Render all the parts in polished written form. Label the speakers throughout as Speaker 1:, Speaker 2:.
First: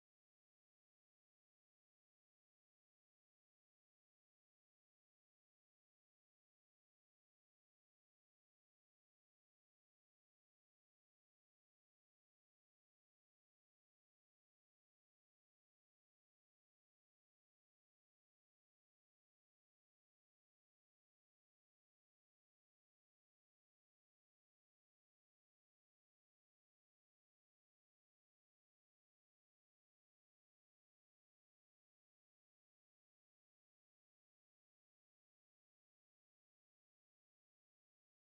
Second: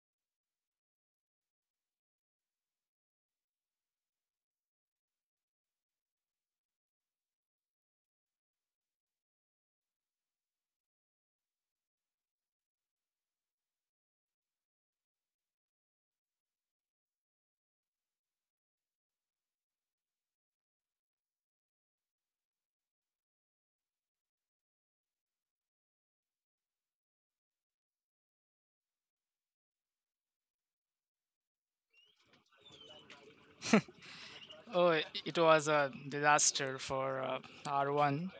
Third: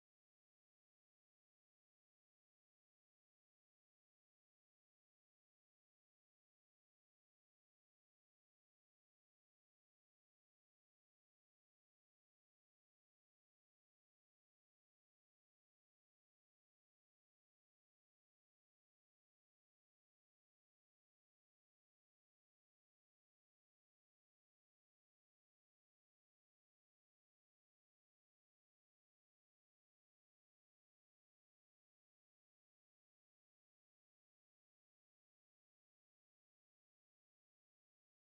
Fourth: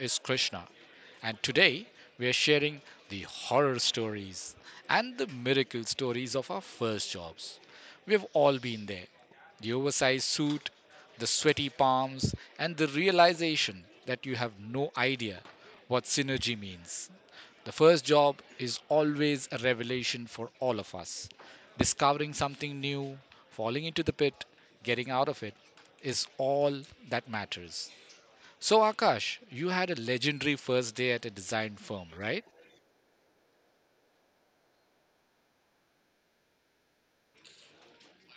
Speaker 1: is Krishna, and today we are sharing the horror stories and the miracle stories of our first jobs. We've all been there the oversized suit, the sweaty palms, and the realization that you have no idea what synergy means. The first job is always a revelation for all of us. Discovering something new, falling into the pit, getting out of it is all that matters. So, Akash, you had a legendary first day at a design firm, right?
Speaker 2: Oh, it was a disaster for R1.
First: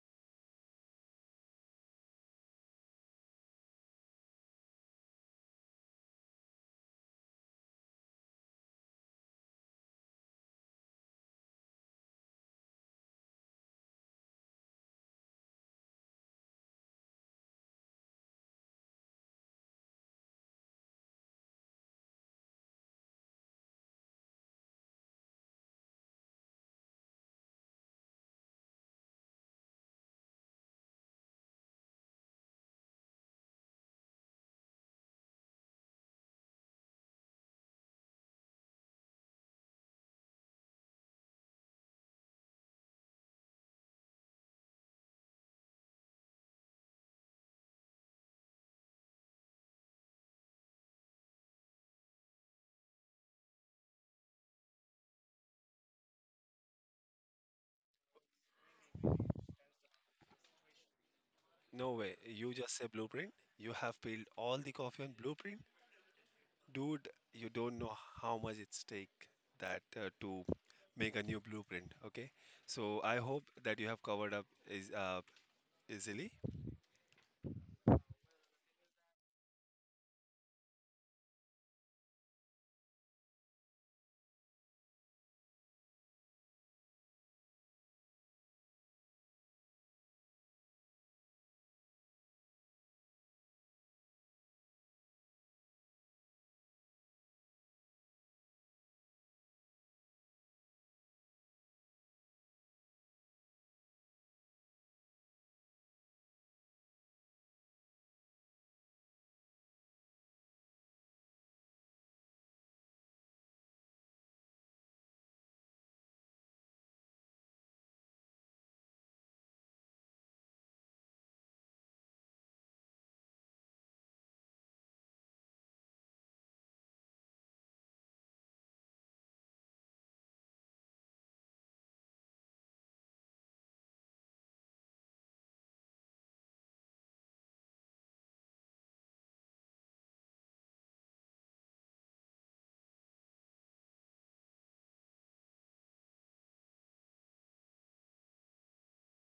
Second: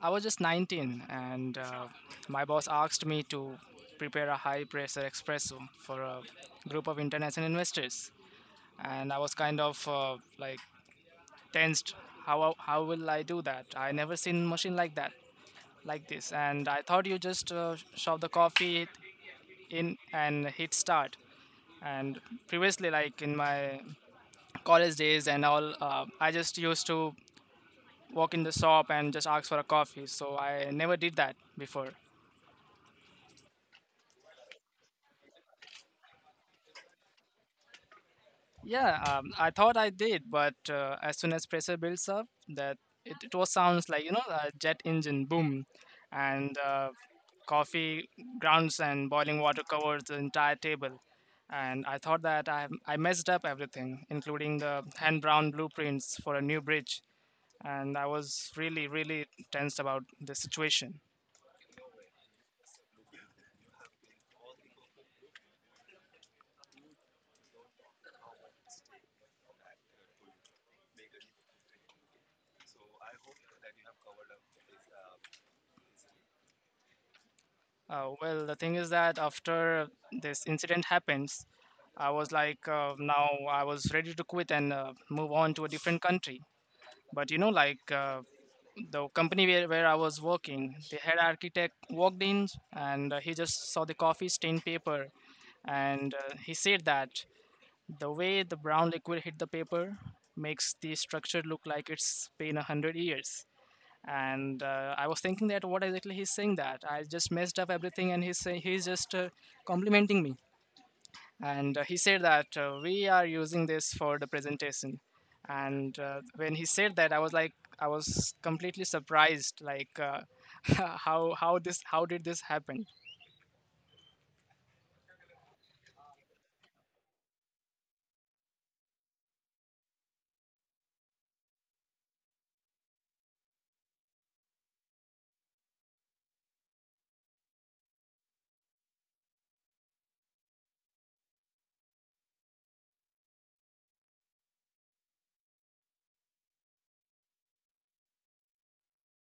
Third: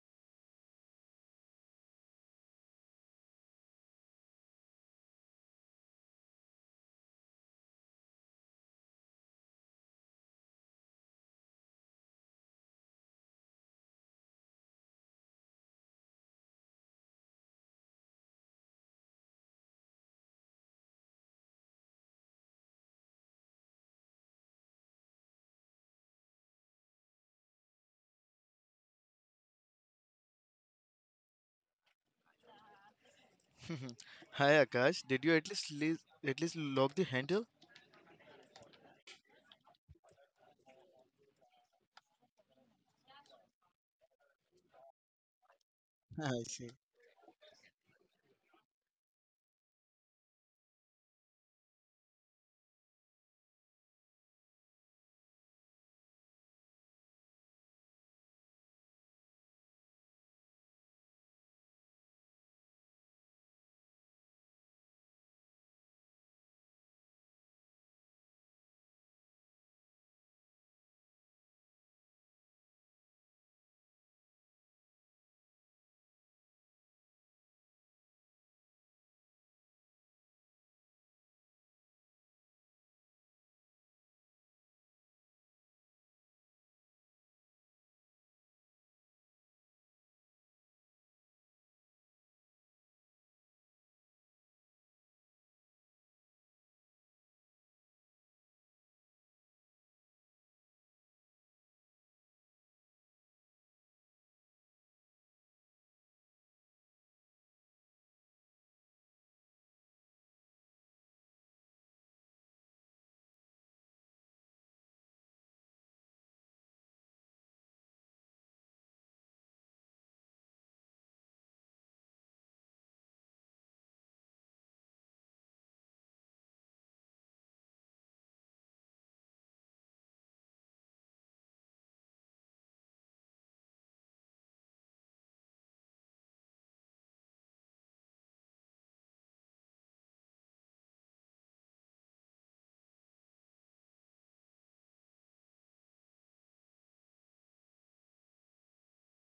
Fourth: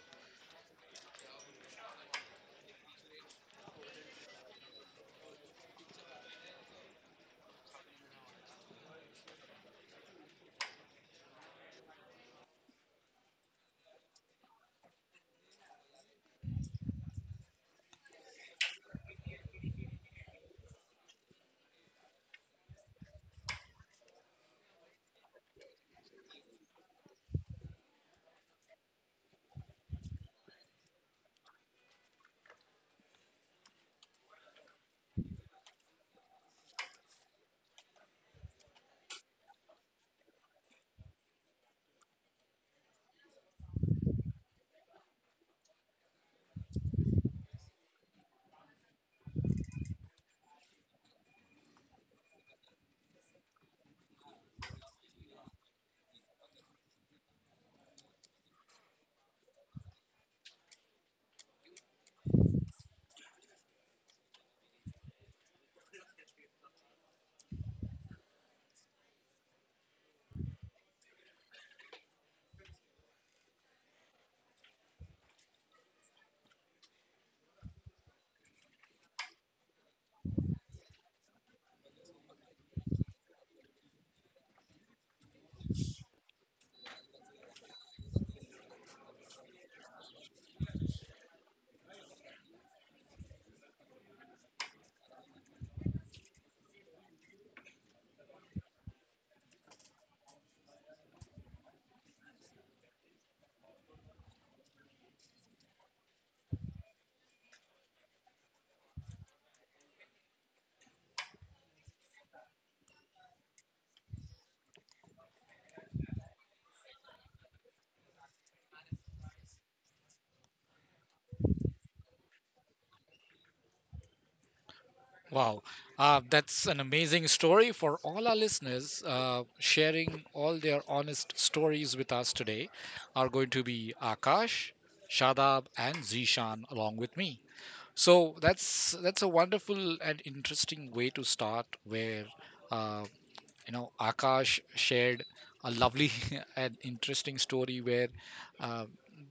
Speaker 2: I was just 19, and my boss asked me to prepare a high pressure espresso for a group of international investors. And I was kind of like tensed. How will I do that? I never seen machine like this. And I thought you just shove the coffee in and hit start. And previously, like in my college days and all, I just used to walk in the shop and just ask for a coffee. So I never did that before.
Speaker 3: Hi Akash, did you at least lock the handle?
Speaker 2: Yeah, I thought I did, but as soon as pressure builds up, that it was sounds like a jet engine boom,
Speaker 3: I
Speaker 2: and
Speaker 3: see.
Speaker 2: uh, coffee grounds and boiling water covers the entire table. And I thought that I messed up everything, including the hand drawn blueprints for a new bridge. And I was really tensed about the situation.
Speaker 4: No way. You just say blueprint. You have peeled all the coffee on blueprint. Dude, you don't know how much it's take that to make a new blueprint. Okay. So I hope that you have covered up is easily.
Speaker 2: Well, the thing is that after this incident happens, I was like, now I was ready to quit and move on to a different country. But you know, like the company where I was working, the head architect walked in and he just saw the coffee stained paper and he said that the way the brown liquid hit the paper makes the structure look like it's been a hundred years, and I was thinking that what exactly he's saying, that I just messed up everything and he's saying, he's just complimenting me. And he said that we are using this for the presentation. And when he said that, I was like, I was completely surprised, like how did this happen.
Speaker 1: Wow, that's an amazing story. For all our listeners sharing all their honest stories with us today are going to be Akash, Shadab, and Zishan along with me. So that's a wonderful and interesting way to start, where uh, Akash shared a lovely and interesting story where uh,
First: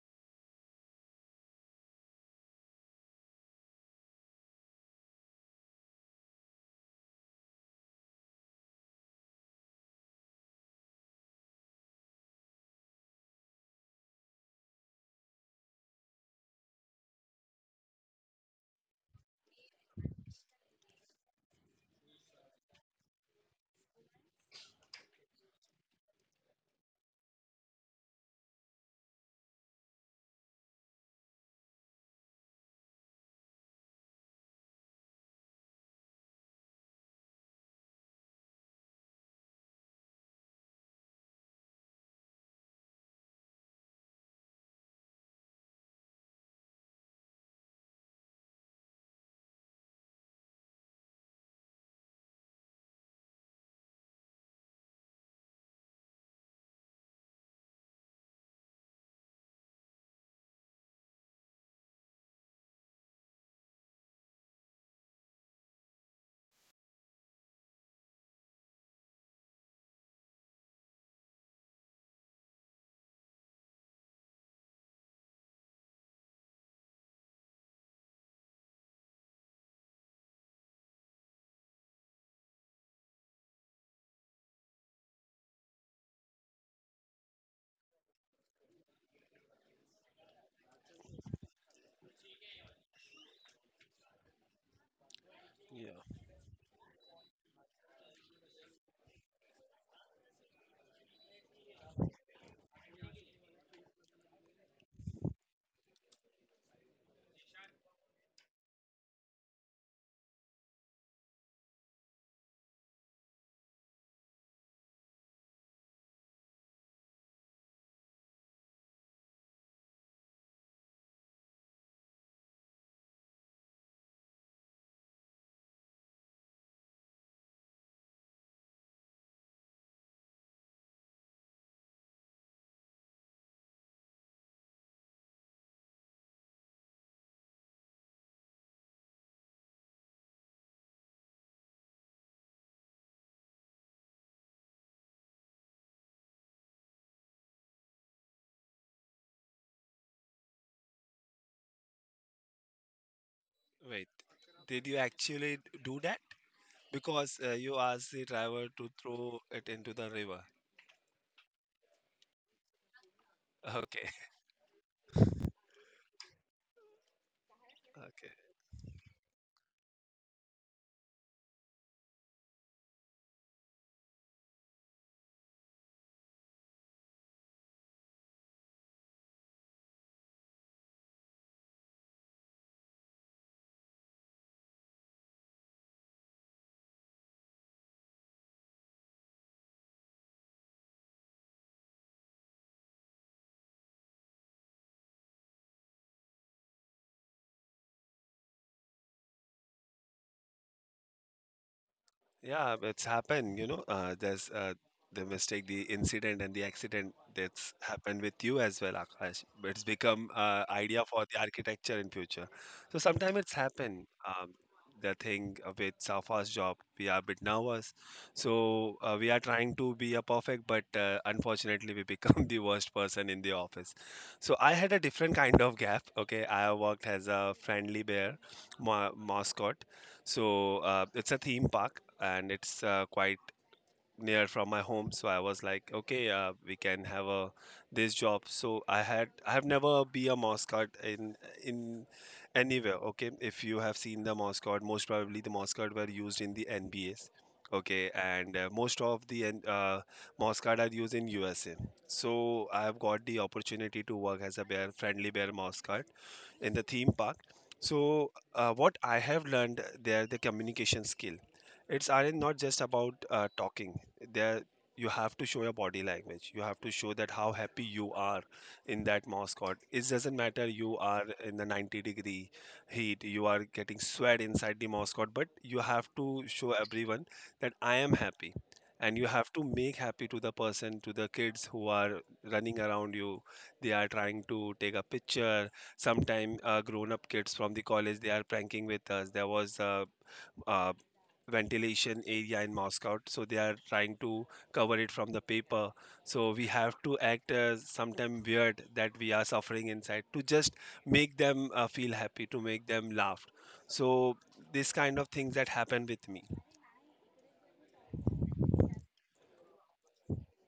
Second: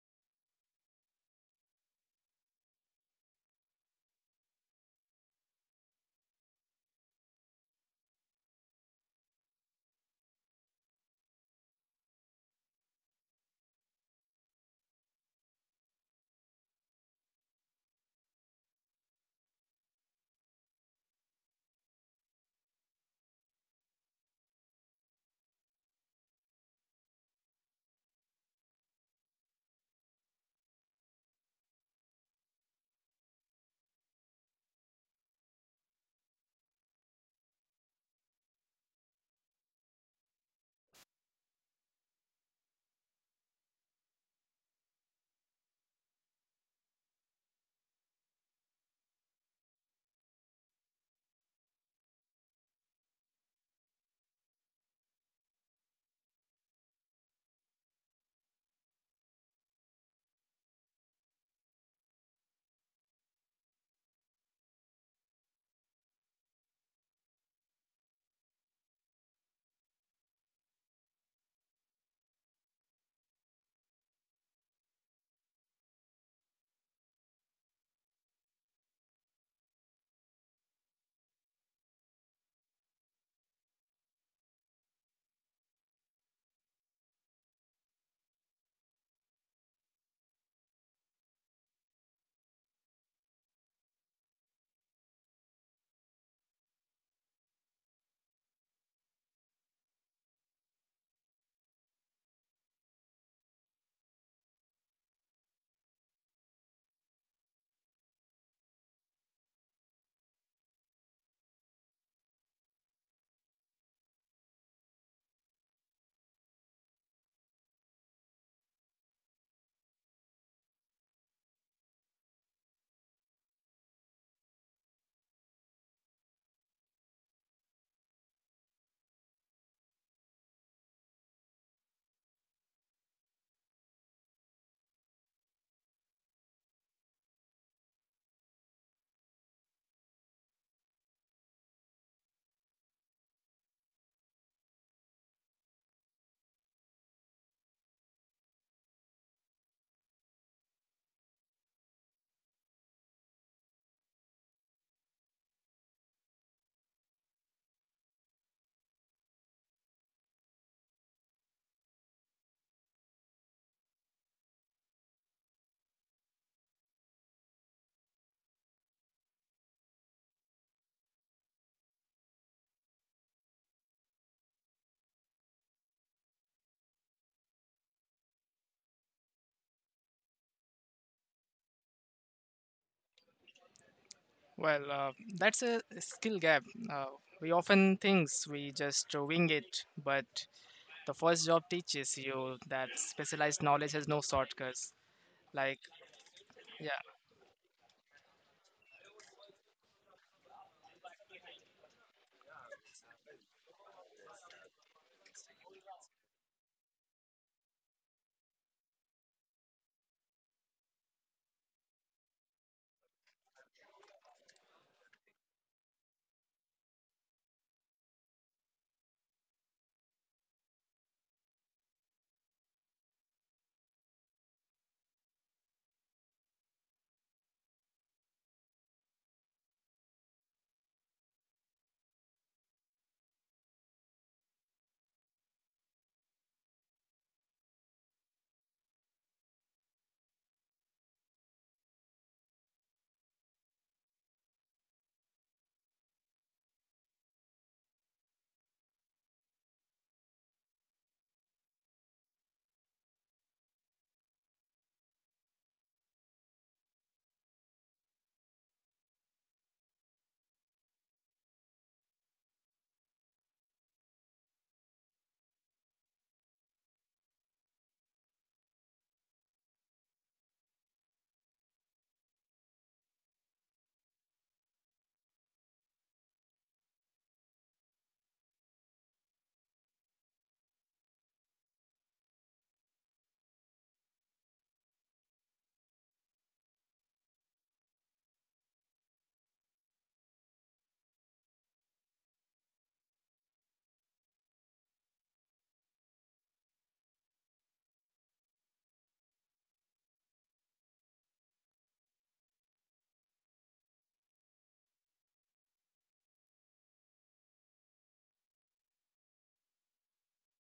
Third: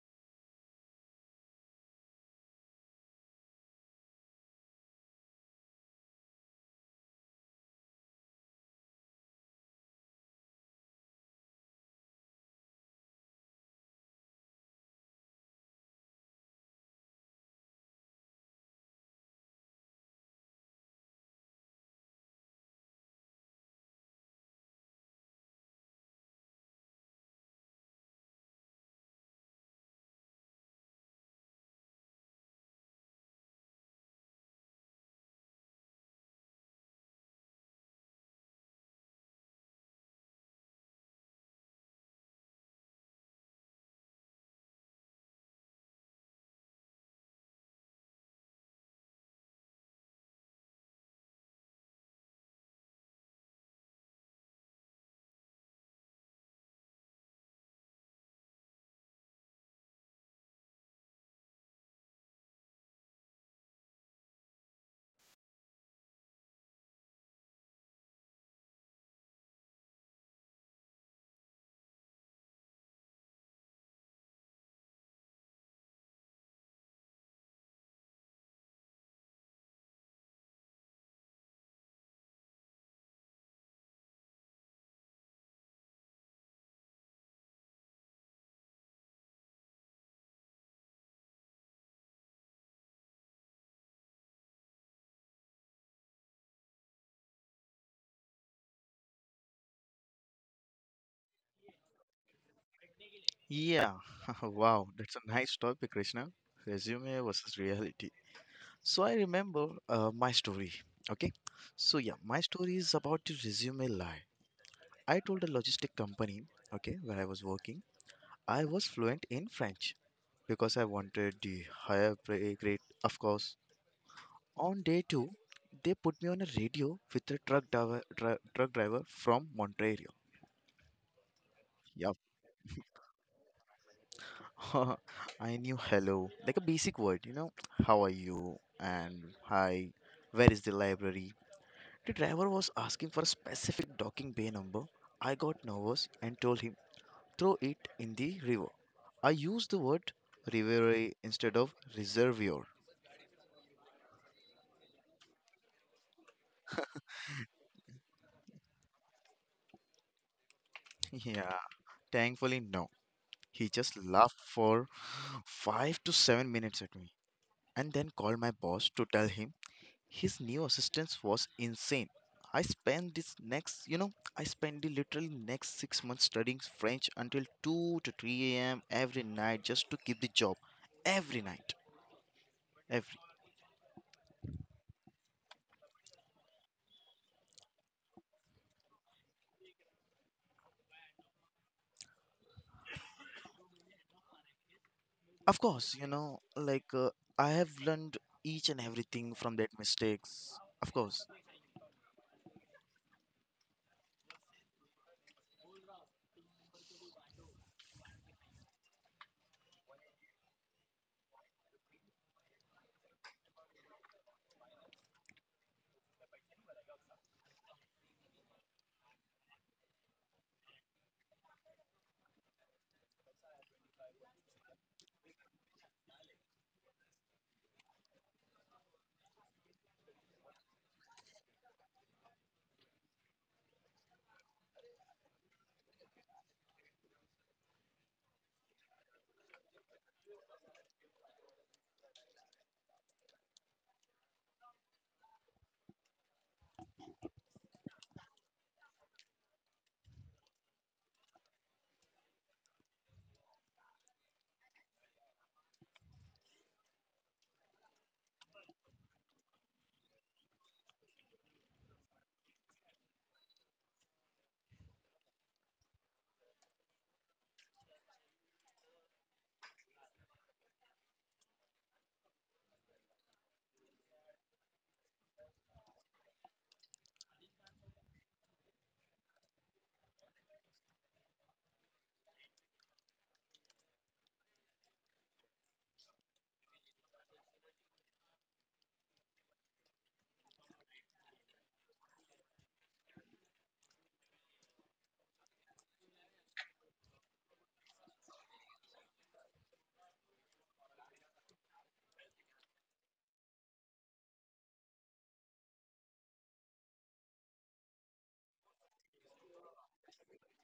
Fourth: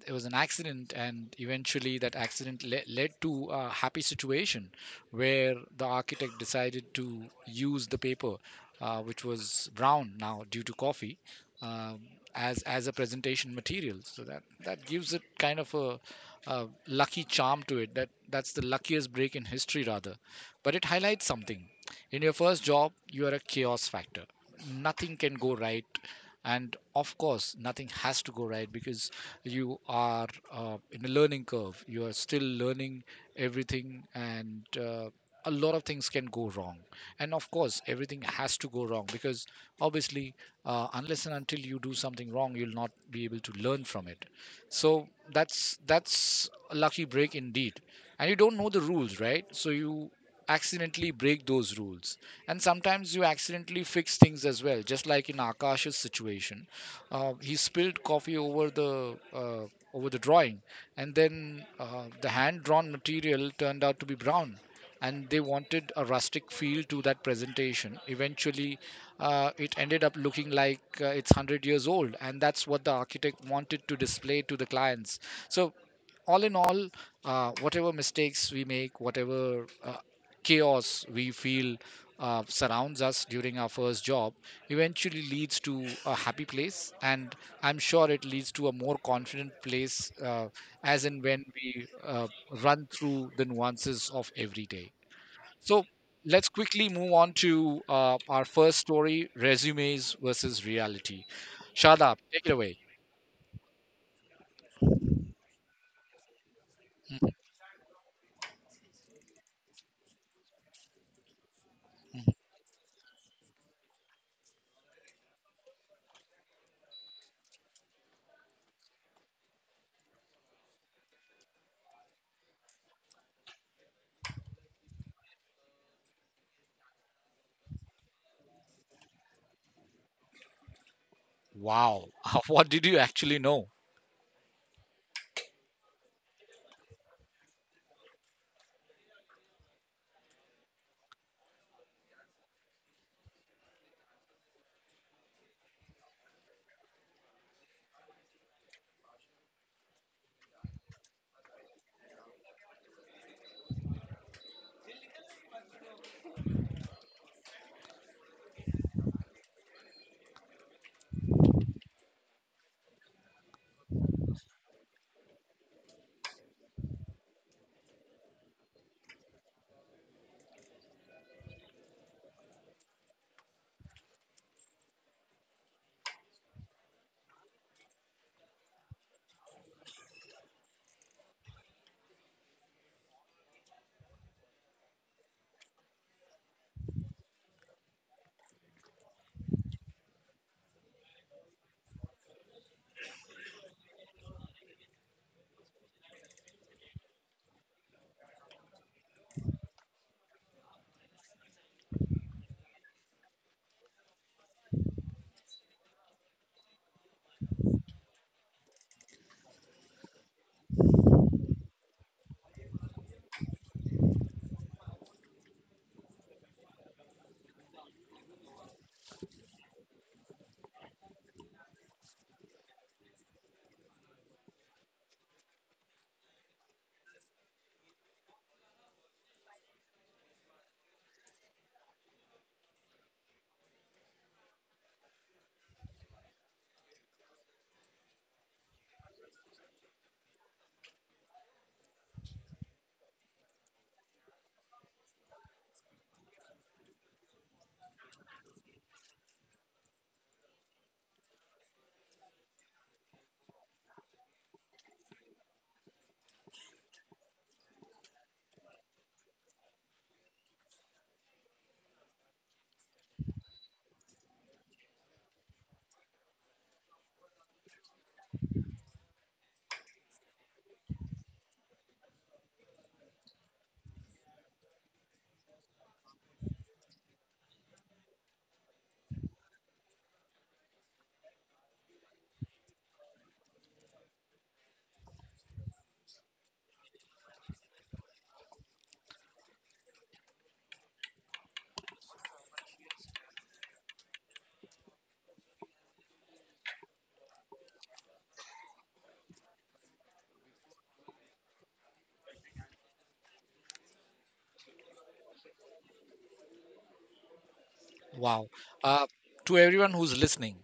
Speaker 1: there was an accident, and eventually that accident led to a happy situation where the architect decided to use the paper, which was brown now due to coffee, um, as a presentation material. So that gives it kind of a lucky charm to it. That's the luckiest break in history, rather, but it highlights something. In your first job, you are a chaos factor. Nothing can go right. And of course, nothing has to go right because you are in a learning curve. You are still learning everything, and a lot of things can go wrong. And of course, everything has to go wrong because obviously, unless and until you do something wrong, you'll not be able to learn from it. So that's a lucky break indeed. And you don't know the rules, right? So you accidentally break those rules, and sometimes you accidentally fix things as well, just like in Akash's situation. He spilled coffee over the drawing, and then the hand drawn material turned out to be brown, and they wanted a rustic feel to that presentation. Eventually, it ended up looking like it's 100 years old, and that's what the architect wanted to display to the clients. So all in all, whatever mistakes we make, whatever chaos we feel surrounds us during our first job, eventually leads to a happy place. And I'm sure it leads to a more confident place as and when we run through the nuances of every day. So
Speaker 4: Yeah.
Speaker 1: let's quickly move on to our first story, resumes versus reality. Shadab, take it away.
Speaker 3: Yeah, wow, that's a nice topic, Krishna. Resume versus reality. So I remember my story. Okay, so yeah, my story is about the resume lie. I told a logistic company, okay, where I was working, I was fluent in French because I wanted the higher pay grade, of course. On day two, they put me on a radio with a truck driver, truck driver from Montreal.
Speaker 1: Wow,
Speaker 3: Yeah.
Speaker 1: what did you actually know?
Speaker 3: I knew hello, like a basic word, you know. How are you? And hi, where is the library? The driver was asking for a specific docking bay number. I got nervous and told him, throw it in the river. I used the word riveré instead of reservoir.
Speaker 4: Wait. Did you actually do that? Because you asked the driver to throw it into the river.
Speaker 3: Yeah, thankfully, no. He just
Speaker 4: Okay.
Speaker 3: laughed for 5 to 7 minutes at me and then called
Speaker 4: Okay.
Speaker 3: my boss to tell him his new assistance was insane. I spent the literal next 6 months studying French until 2 to 3 a.m. every night just to keep the job. Every night. Every.
Speaker 2: Well that's a skill gap, uh, we often think we just wing it, but the first job teaches you that specialized knowledge has no shortcuts.
Speaker 3: Of
Speaker 2: Like,
Speaker 3: course, you know,
Speaker 2: yeah.
Speaker 3: I have learned each and everything from that mistakes. Of course.
Speaker 4: Yeah, it's happened. You know, there's the mistake, the incident, and the accident that's happened with you as well, Akash. But it's become idea for the architecture in future. So sometimes it's happened. The thing with our first job, we are a bit nervous, so we are trying to be a perfect, but unfortunately, we become the worst person in the office. So I had a different kind of gap. Okay, I worked as a friendly bear mascot. So it's a theme park and it's quite near from my home, so I was like, okay, we can have a this job. So I have never be a mascot in in anywhere. Okay, if you have seen the mascot, most probably the mascot were used in the N B A's. Okay, and most of the mascot are used in USA, so I have got the opportunity to work as a bear, friendly bear mascot in the theme park. So, what I have learned there, the communication skill, it's are not just about talking. There, you have to show your body language. You have to show that how happy you are in that mascot. It doesn't matter you are in the 90-degree heat, you are getting sweat inside the mascot, but you have to show everyone that I am happy. And you have to make happy to the person, to the kids who are running around you. They are trying to take a picture sometime grown up kids from the college. They are pranking with us. There was a, uh ventilation area in Moscow, so they are trying to cover it from the paper. So we have to act sometime weird that we are suffering inside to just make them feel happy, to make them laugh. So this kind of things that happen with me.
Speaker 1: Wow. Uh, to everyone who's listening,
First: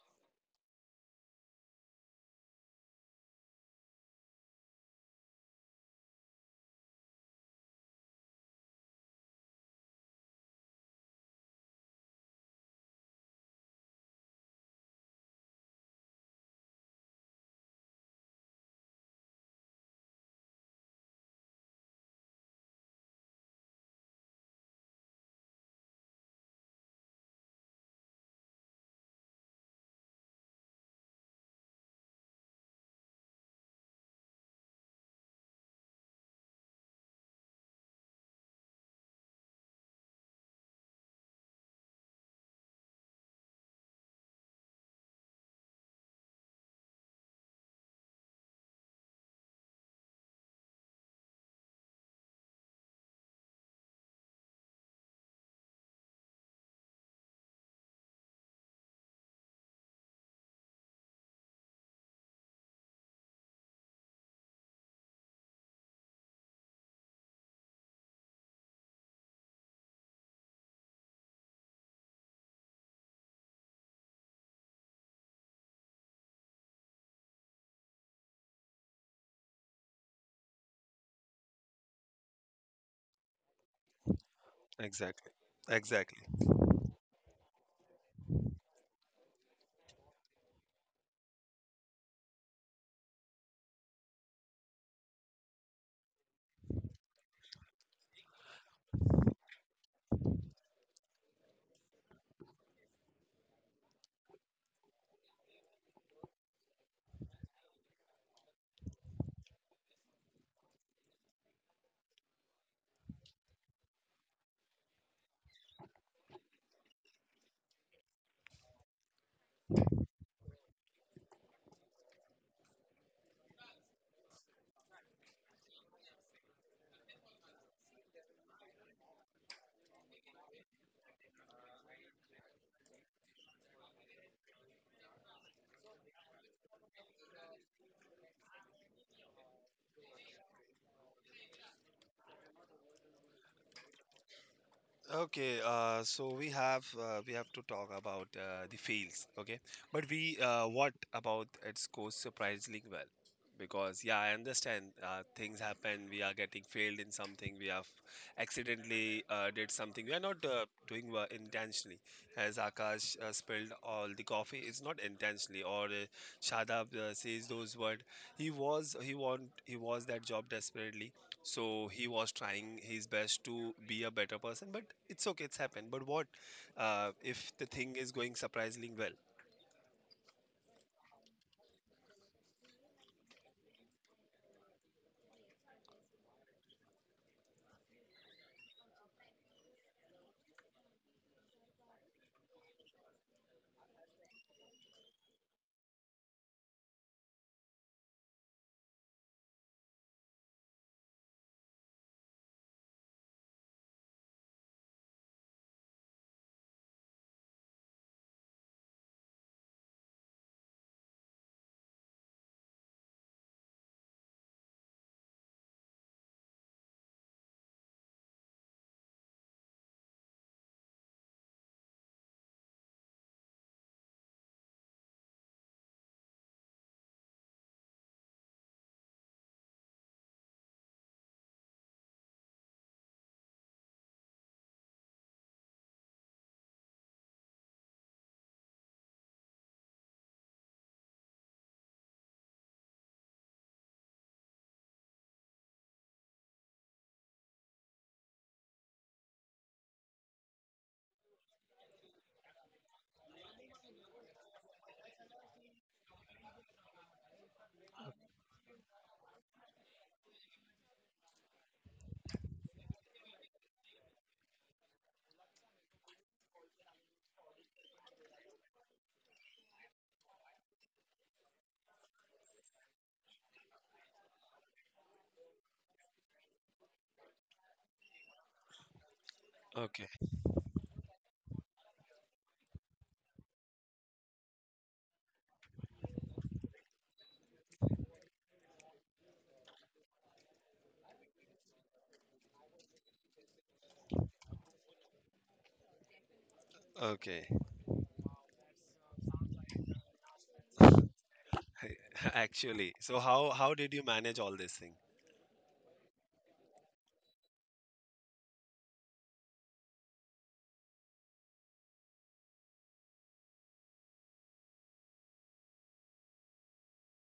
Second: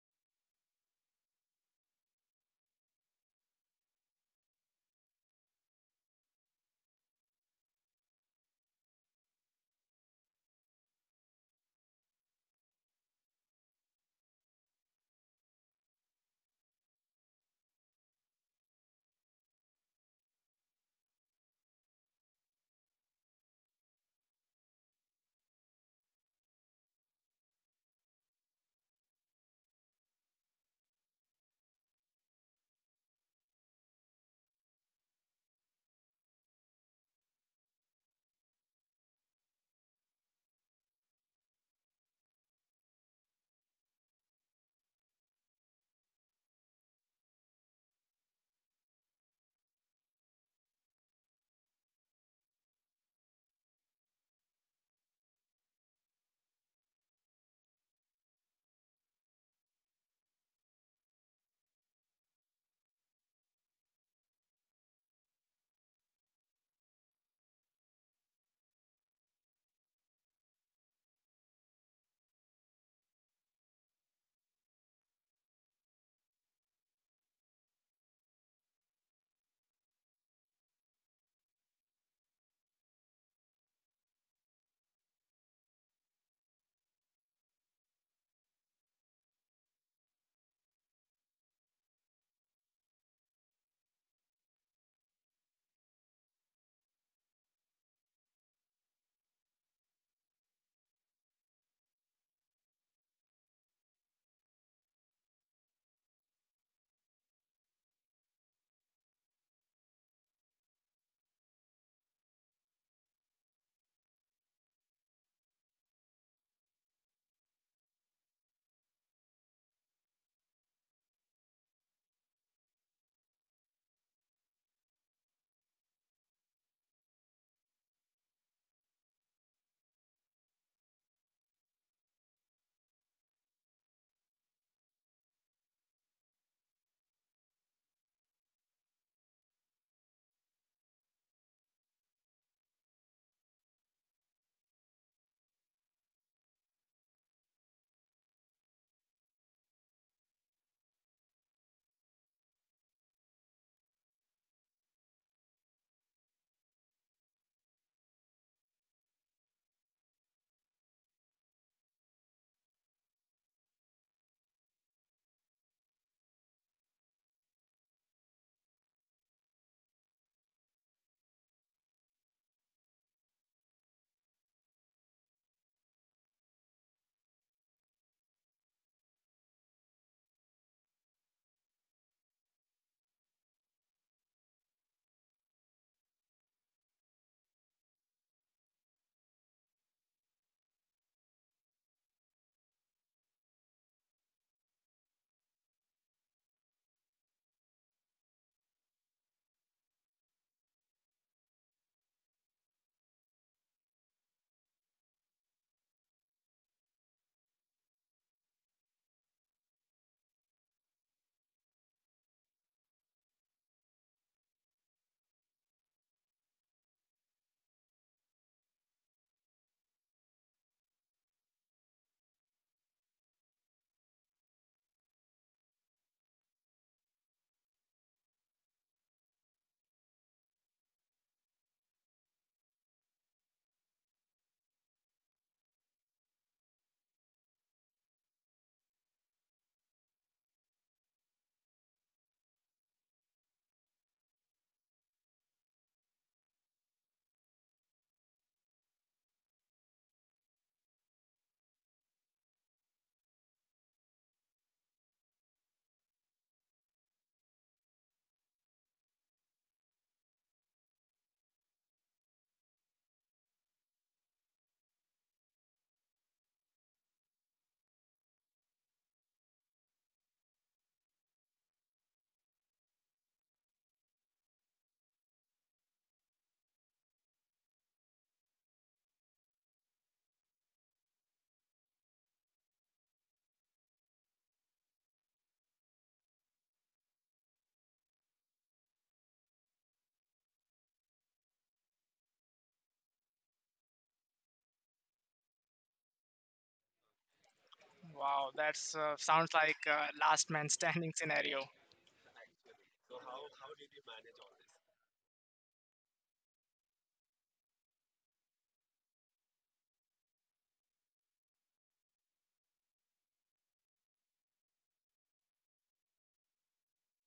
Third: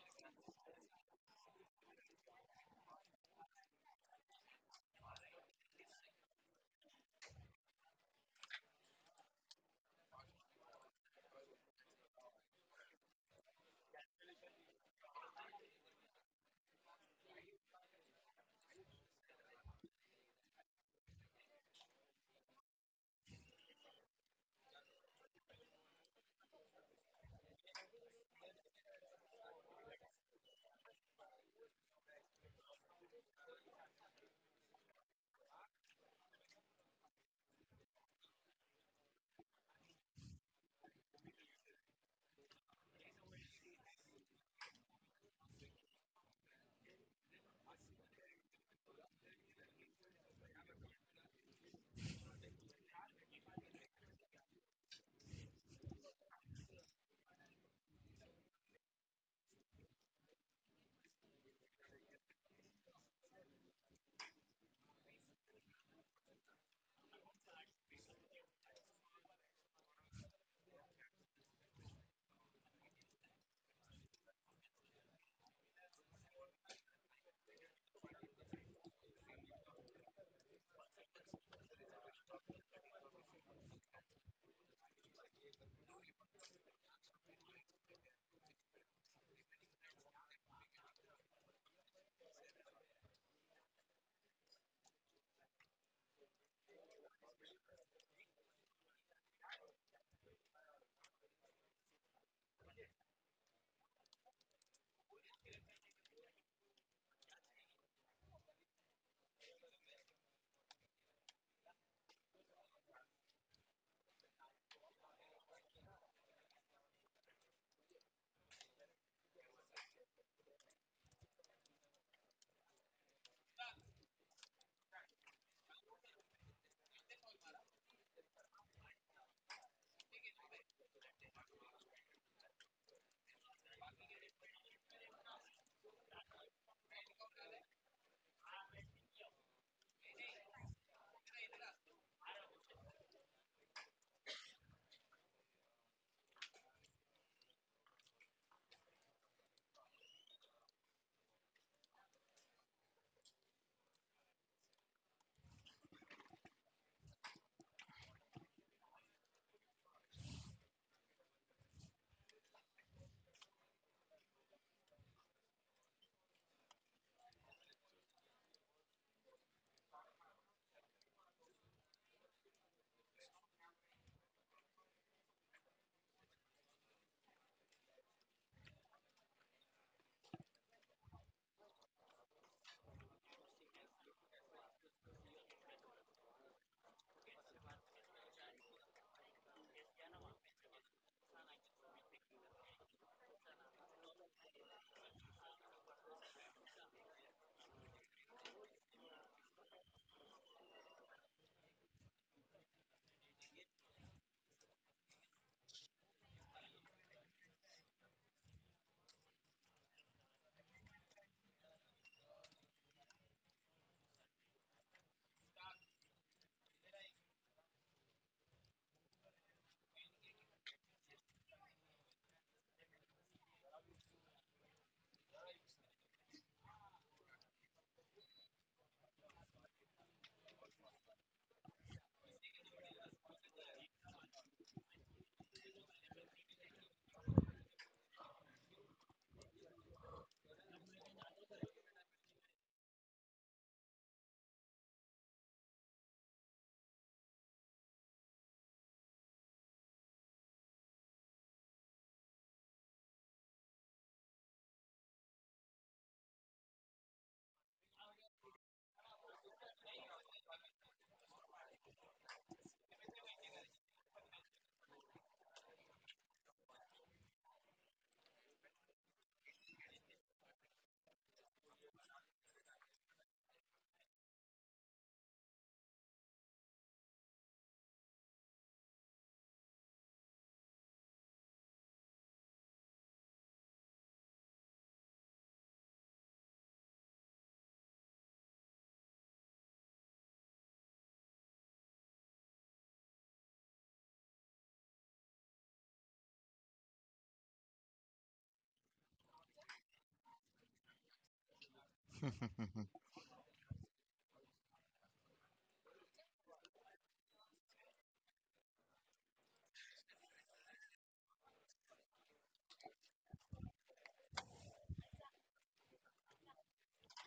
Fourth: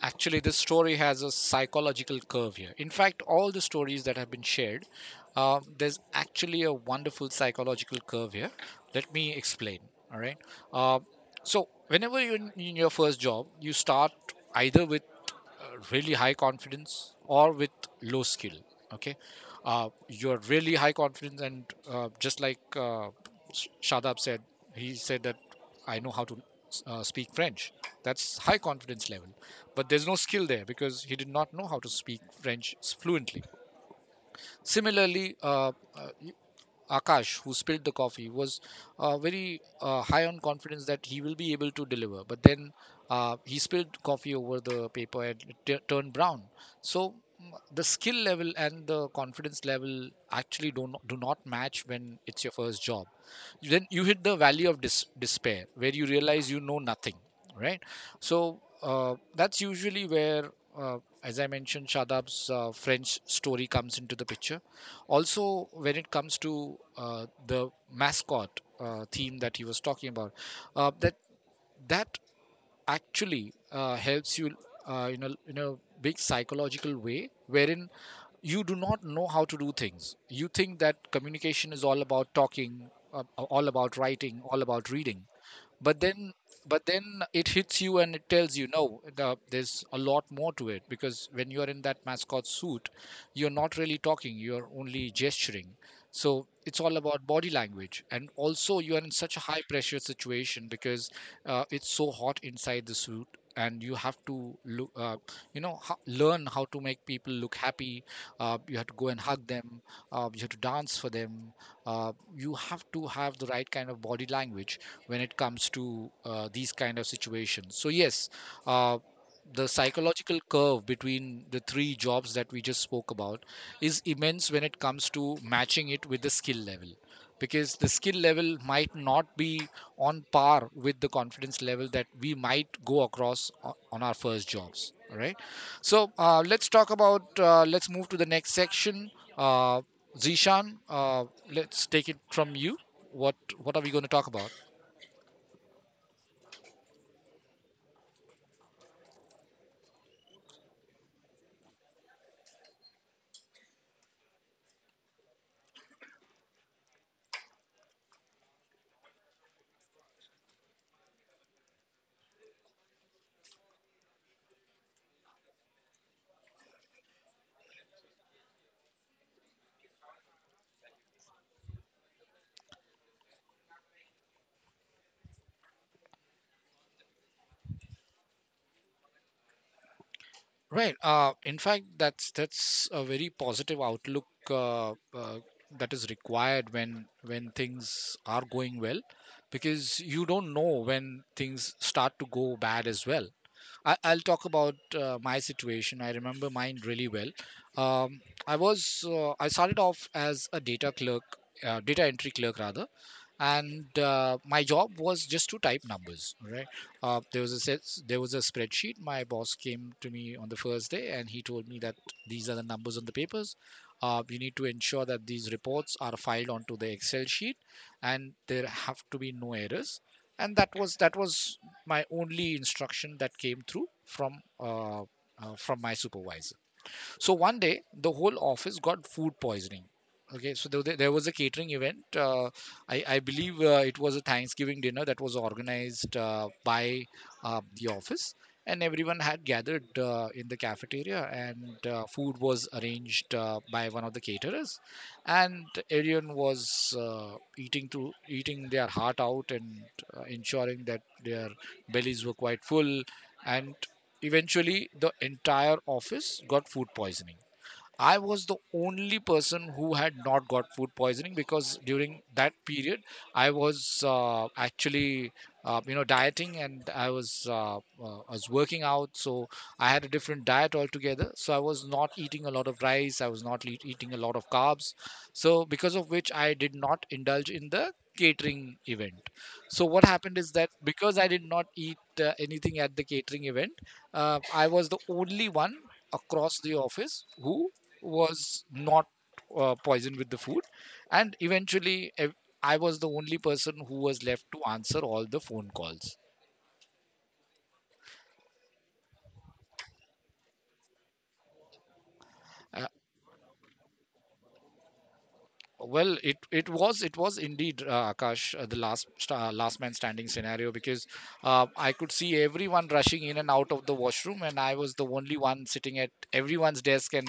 Speaker 1: actually, this story has a psychological curve here. In fact, all the stories that have been shared, there's actually a wonderful psychological curve here. Let me explain. All right. Uh, so, whenever you're in your first job, you start either with uh, really high confidence or with low skill. Okay. You're really high confidence, and just like Shadab said. He said that I know how to speak French. That's high confidence level, but there's no skill there because he did not know how to speak French fluently. Similarly, uh, Akash, who spilled the coffee, was very high on confidence that he will be able to deliver. But then he spilled coffee over the paper, and it turned brown. So the skill level and the confidence level actually do not match when it's your first job. Then you hit the valley of despair, where you realize you know nothing, right? So that's usually where, as I mentioned, Shadab's French story comes into the picture. Also, when it comes to the mascot theme that he was talking about, uh, that that actually helps you in a big psychological way wherein you do not know how to do things. You think that communication is all about talking, all about writing, all about reading.
Speaker 4: Exactly.
Speaker 1: but
Speaker 4: Exactly.
Speaker 1: then but then it hits you and it tells you no, there's a lot more to it, because when you're in that mascot suit, you're not really talking, you're only gesturing. So it's all about body language, and also you're in such a high pressure situation because it's so hot inside the suit, and you have to look learn how to make people look happy. You have to go and hug them, you have to dance for them, you have to have the right kind of body language when it comes to these kind of situations. So yes, uh, the psychological curve between the three jobs that we just spoke about is immense when it comes to matching it with the skill level, because the skill level might not be on par with the confidence level that we might go across on our first jobs. All right. So let's talk about let's move to the next section. uh, Zishan, let's take it from you. What what are we going to talk about?
Speaker 4: Okay, so we have to talk about the fails, okay? But we what about it goes surprisingly well? Because, yeah, I understand things happen. We are getting failed in something. We have accidentally did something. We are not doing well intentionally. As Akash spilled all the coffee, it's not intentionally. Or Shadab says those words. He was that job desperately, so he was trying his best to be a better person, but it's okay, it's happened. But what if the thing is going surprisingly well?
Speaker 1: Right. In fact, that's a very positive outlook that is required when things are going well, because you don't know when things start to go bad as well. I'll talk about my situation. I remember mine really well. Um, I was I started off as a data clerk, data entry clerk rather, and my job was just to type numbers. Right? There was a set, there was a spreadsheet. My boss came to me on the first day and he told me that these are the numbers on the papers. You need to ensure that these reports are filed onto the Excel sheet, and there have to be no errors. And that was my only instruction that came through from my supervisor. So one day, the whole office got food poisoning. Okay, so there was a catering event. I believe it was a Thanksgiving dinner that was organized by the office, and everyone had gathered in the cafeteria, and food was arranged by one of the caterers, and everyone was eating to eating their heart out and ensuring that their bellies were quite full, and eventually, the entire office got food poisoning. I was the only person who had not got food poisoning, because during that period I was actually dieting, and I was working out. So I had a different diet altogether. So I was not eating a lot of rice, I was not eating a lot of carbs. So because of which I did not indulge in the catering event. So what
Speaker 4: Okay.
Speaker 1: happened is that because I did not eat anything at the catering event, I was the only one across the office who was not poisoned with the food. And eventually I was the only person who was left to answer all the phone calls.
Speaker 4: Okay.
Speaker 2: Wow, that's sounds like a last man standing scenario.
Speaker 1: Uh,
Speaker 4: Actually, so how did you manage all this thing?
Speaker 1: Well, it was indeed Akash, the last man standing scenario, because I could see everyone rushing in and out of the washroom, and I was the only one sitting at everyone's desk and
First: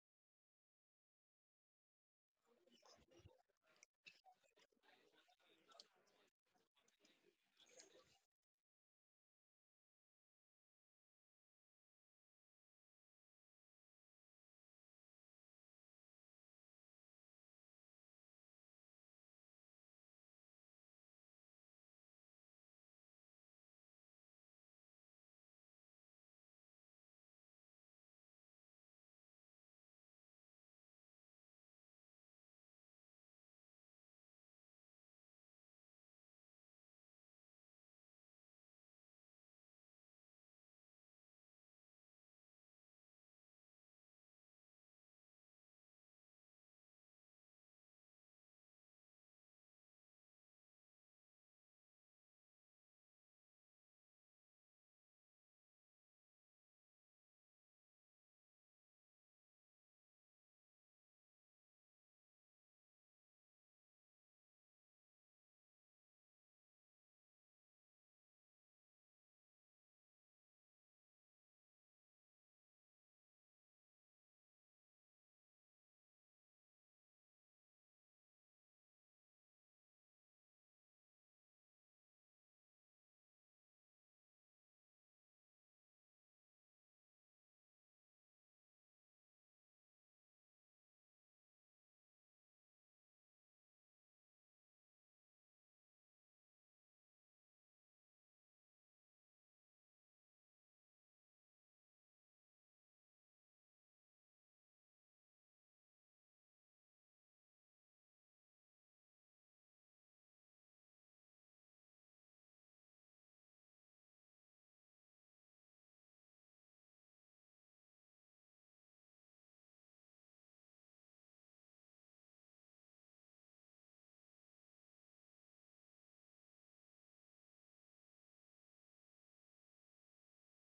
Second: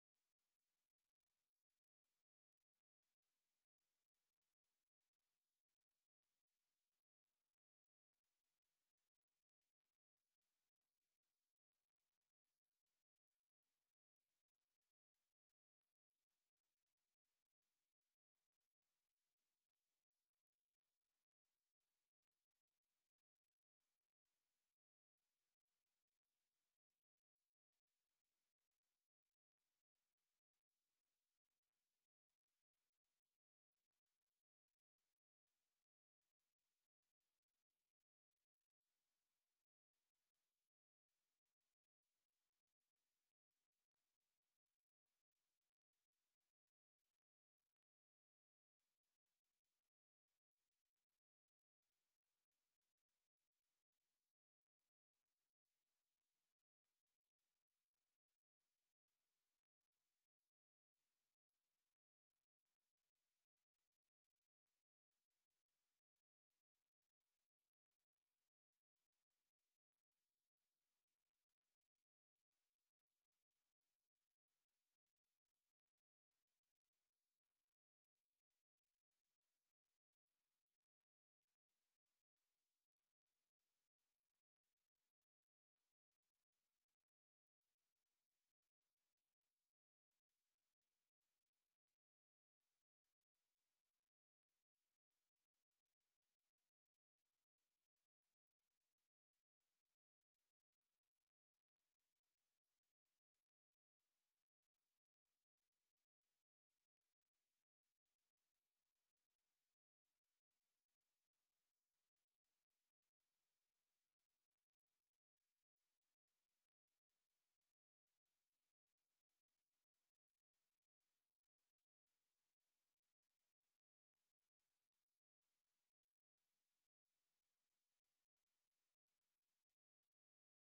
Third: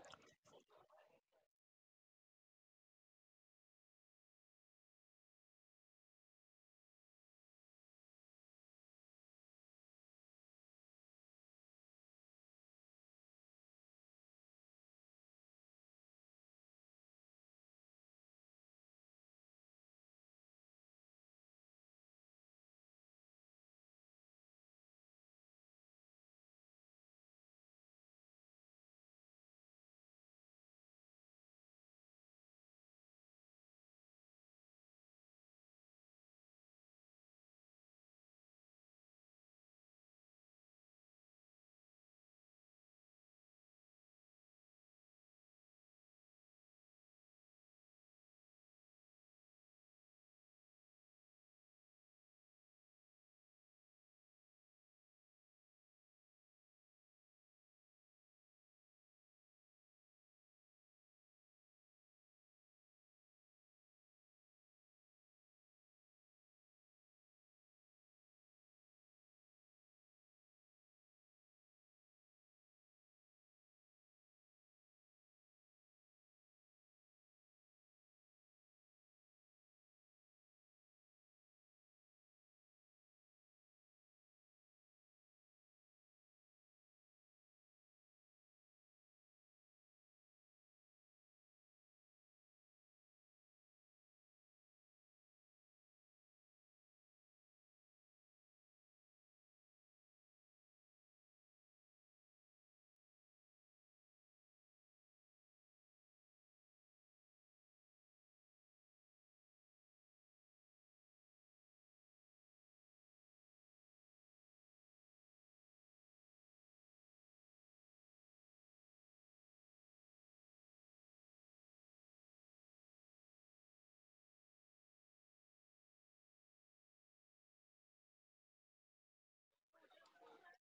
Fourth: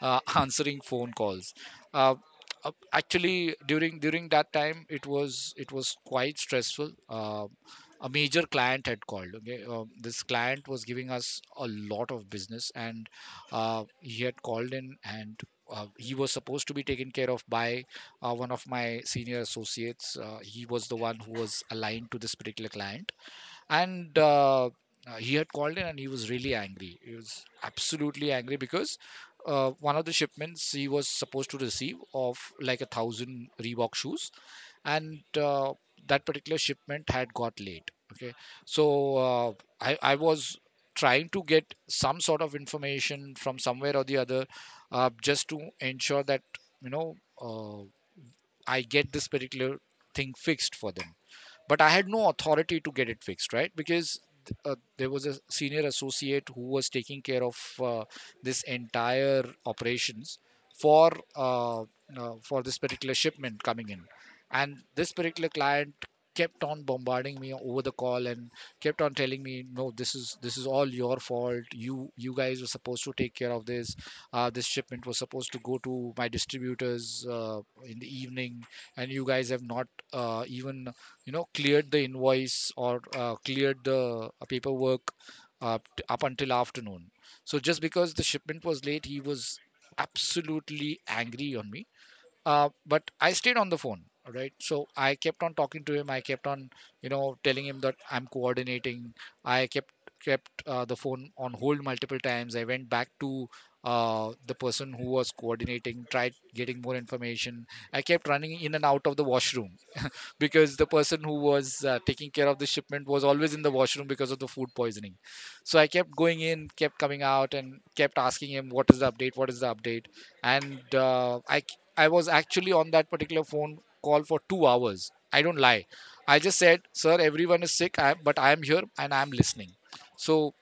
Speaker 1: answering phone calls. Uh, Actually, during that time, it was quite stressful. A major client had called. Okay, this client was giving us a lot of business, and he had called in, and he was supposed to be taken care of by one of my senior associates. He was the one who was aligned to this particular client, and he had called in, and he was really angry. He was absolutely angry because one of the shipments he was supposed to receive of like a thousand Reebok shoes, and that particular shipment had got late. Okay, so I was trying to get some sort of information from somewhere or the other, just to ensure that, you know uh, I get this particular thing fixed for them, but I had no authority to get it fixed, right? Because there was a senior associate who was taking care of, uh, this entire operations for for this particular shipment coming in and this particular client, kept on bombarding me over the call and kept on telling me, no, this is all your fault, you guys were supposed to take care of this. This shipment was supposed to go to my distributors in the evening, and you guys have not, even cleared the invoice or cleared the paperwork up until afternoon. So just because the shipment was late, he was absolutely angry on me. But I stayed on the phone, all right? So I kept on talking to him, I kept on, telling him that I'm coordinating. I kept the phone on hold multiple times. I went back to the person who was coordinating, tried getting more information. I kept running in and out of the washroom because the person who was taking care of the shipment was always in the washroom because of the food poisoning. So I kept going in, kept coming out, and kept asking him, "What is the update? What is the update?" And I was actually on that particular phone call for 2 hours. I don't lie. I just said, "Sir, everyone is sick, I, but I am here and I am listening." So